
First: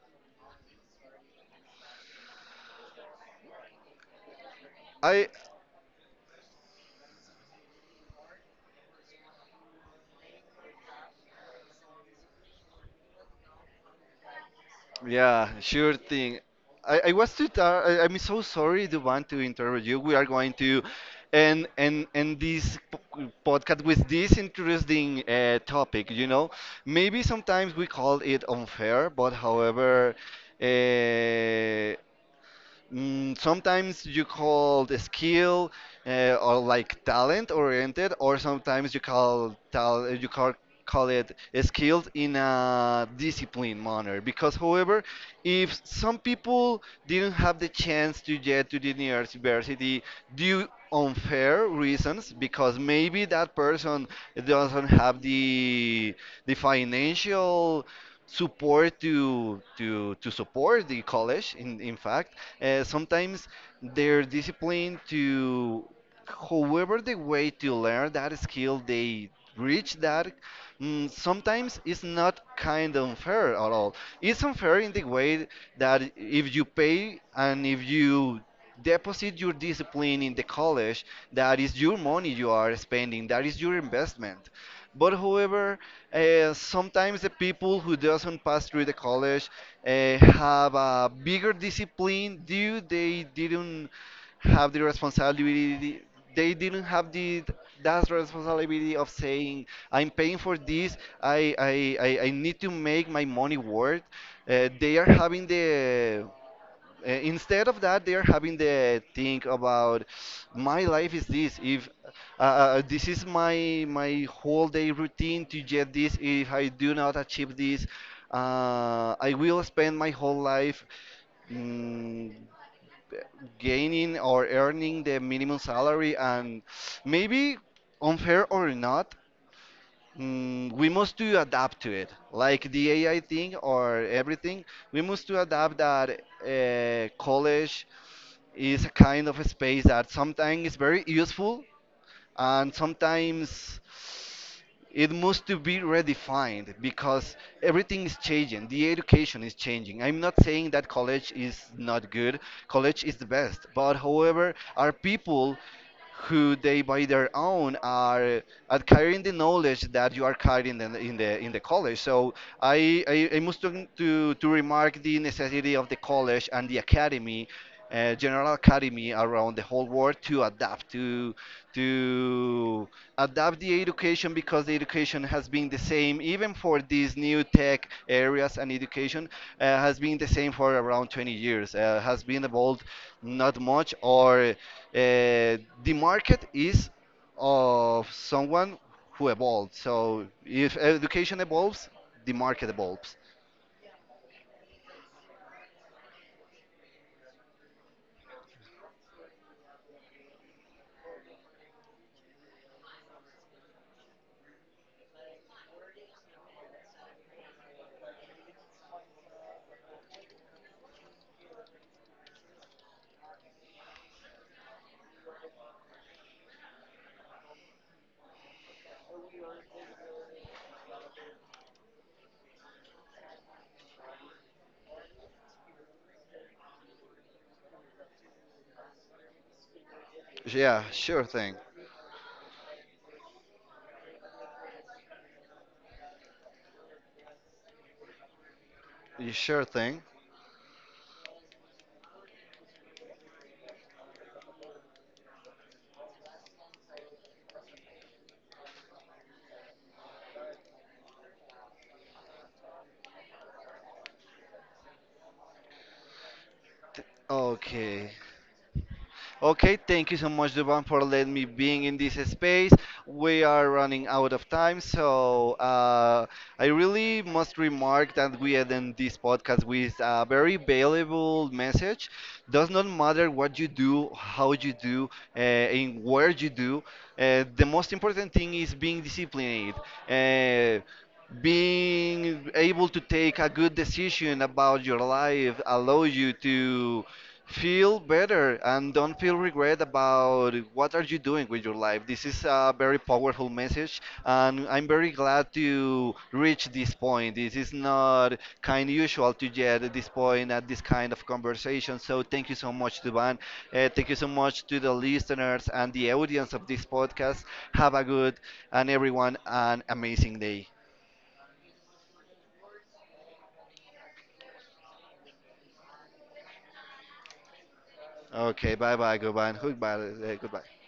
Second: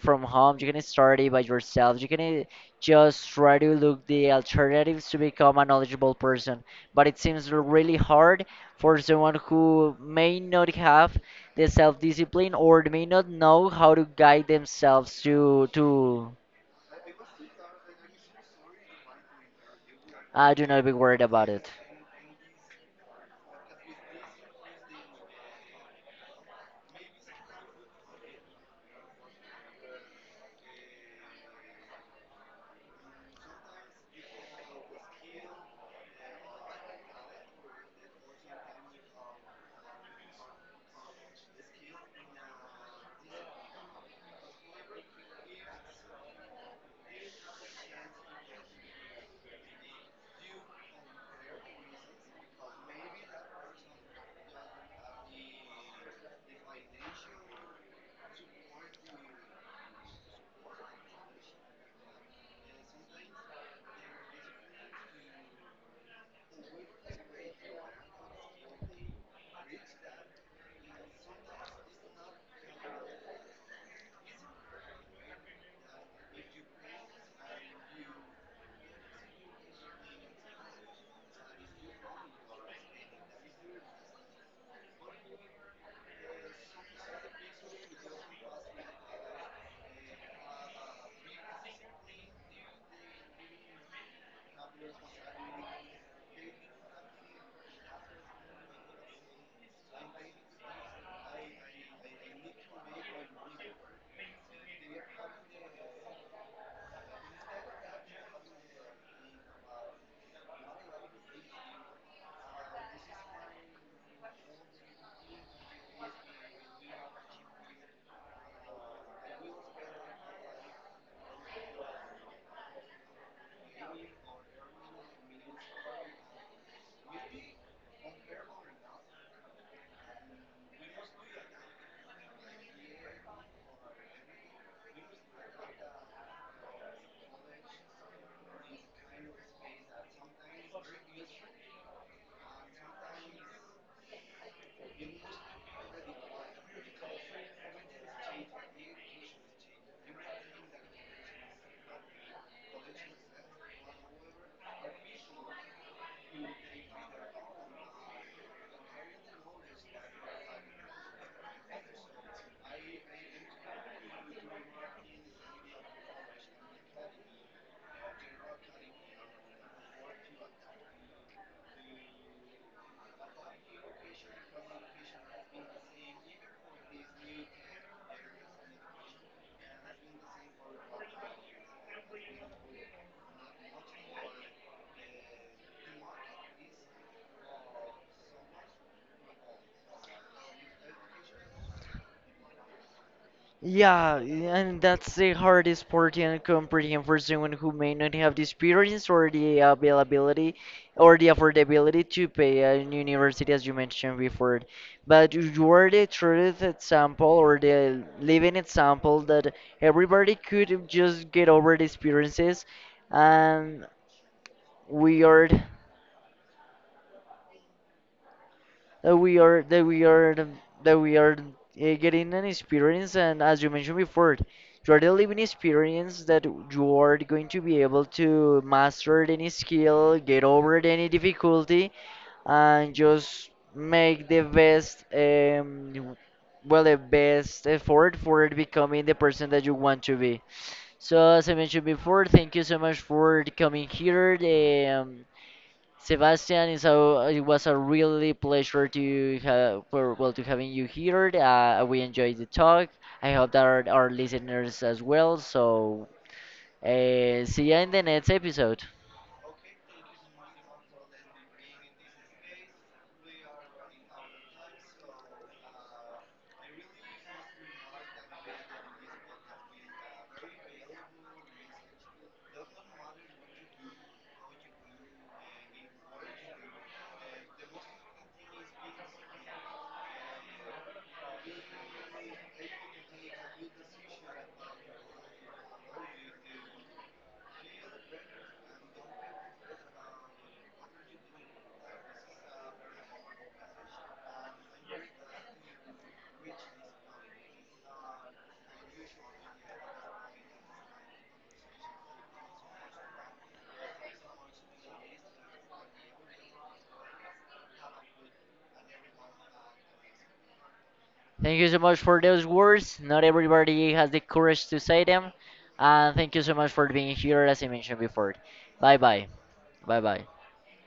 Speaker 2: from home. You can start it by yourself. You can, just try to look the alternatives to
Speaker 1: I
Speaker 2: become a knowledgeable person. But it seems really hard for someone who may not have the self-discipline or may not know how to guide themselves
Speaker 1: Yeah,
Speaker 2: to
Speaker 1: sure thing. I was too tired. I'm so sorry, Duban, to interrupt you. We are going
Speaker 2: do
Speaker 1: to
Speaker 2: not be worried about
Speaker 1: end,
Speaker 2: it.
Speaker 1: end, end this podcast with this interesting topic. You know, maybe sometimes we call it unfair, but however, uh, sometimes you call the skill or like talent oriented, or sometimes you call tal you call call it skilled in a disciplined manner. Because, however, if some people didn't have the chance to get to the university due unfair reasons, because maybe that person doesn't have the financial support to to support the college in fact, sometimes their discipline to however the way to learn that skill they reach that, sometimes it's not kind of unfair at all. It's unfair in the way that if you pay and if you deposit your discipline in the college, that is your money you are spending, that is your investment. But however, sometimes the people who doesn't pass through the college have a bigger discipline due they didn't have the responsibility. They didn't have the that responsibility of saying, I'm paying for this. I need to make my money worth. They are having the instead of that, they are having the think about, my life is this. If this is my whole day routine to get this, if I do not achieve this, I will spend my whole life, mm, gaining or earning the minimum salary. And maybe unfair or not, we must to adapt to it. Like the AI thing or everything, we must to adapt that college is a kind of a space that sometimes is very useful, and sometimes it must to be redefined, because everything is changing. The education is changing. I'm not saying that college is not good. College is the best, but however are people who, they by their own, are acquiring the knowledge that you are carrying in the in the college. So I must to, to remark the necessity of the college and the academy, general academy around the whole world, to adapt to adapt the education, because the education has been the same even for these new tech areas. And education has been the same for around 20 years. Has been evolved not much, or the market is of someone who evolved. So if education evolves, the market evolves.
Speaker 2: Yeah, and that's the hardest part and comprehend for someone who may not have the experience or the availability or the affordability to pay a university, as you mentioned before. But you are the truth example or the living example that everybody could just get over the experiences, and we are. that we are that we are um, that we are getting an experience. And as you mentioned before, you are the living experience that you are going to be able to master any skill, get over
Speaker 1: Yeah,
Speaker 2: any
Speaker 1: sure thing.
Speaker 2: difficulty, and just make the best well, the best effort for becoming the person
Speaker 1: Sure
Speaker 2: that you
Speaker 1: thing.
Speaker 2: want to be. So as I mentioned before, thank you so much for coming here. Sebastian, it's it was a really pleasure to have for, well, to having you here. We enjoyed the talk. I hope that our listeners as well. So see you in the
Speaker 1: Okay.
Speaker 2: next episode.
Speaker 1: Okay, thank you so much, Duban, for letting me being in this space. We are running out of time, so I really must remark that we end this podcast with a very valuable message. Does not matter what you do, how you do, and where you do. The most important thing is being disciplined. Uh, Being able to take a good decision about your life allows you to feel better and don't feel regret about what are you doing with your life. This is a very powerful message, and I'm very glad to reach this point. This is not kind usual to get at this point at this kind of conversation. So thank you so much to, thank you so much to the listeners and the audience of this podcast. Have a good, and everyone an amazing day.
Speaker 2: Thank you so much for those words. Not everybody has the courage to say them. And thank you so much for being here, as I mentioned before.
Speaker 1: Okay, bye
Speaker 2: Bye
Speaker 1: bye,
Speaker 2: bye.
Speaker 1: goodbye, goodbye,
Speaker 2: Bye bye.
Speaker 1: goodbye.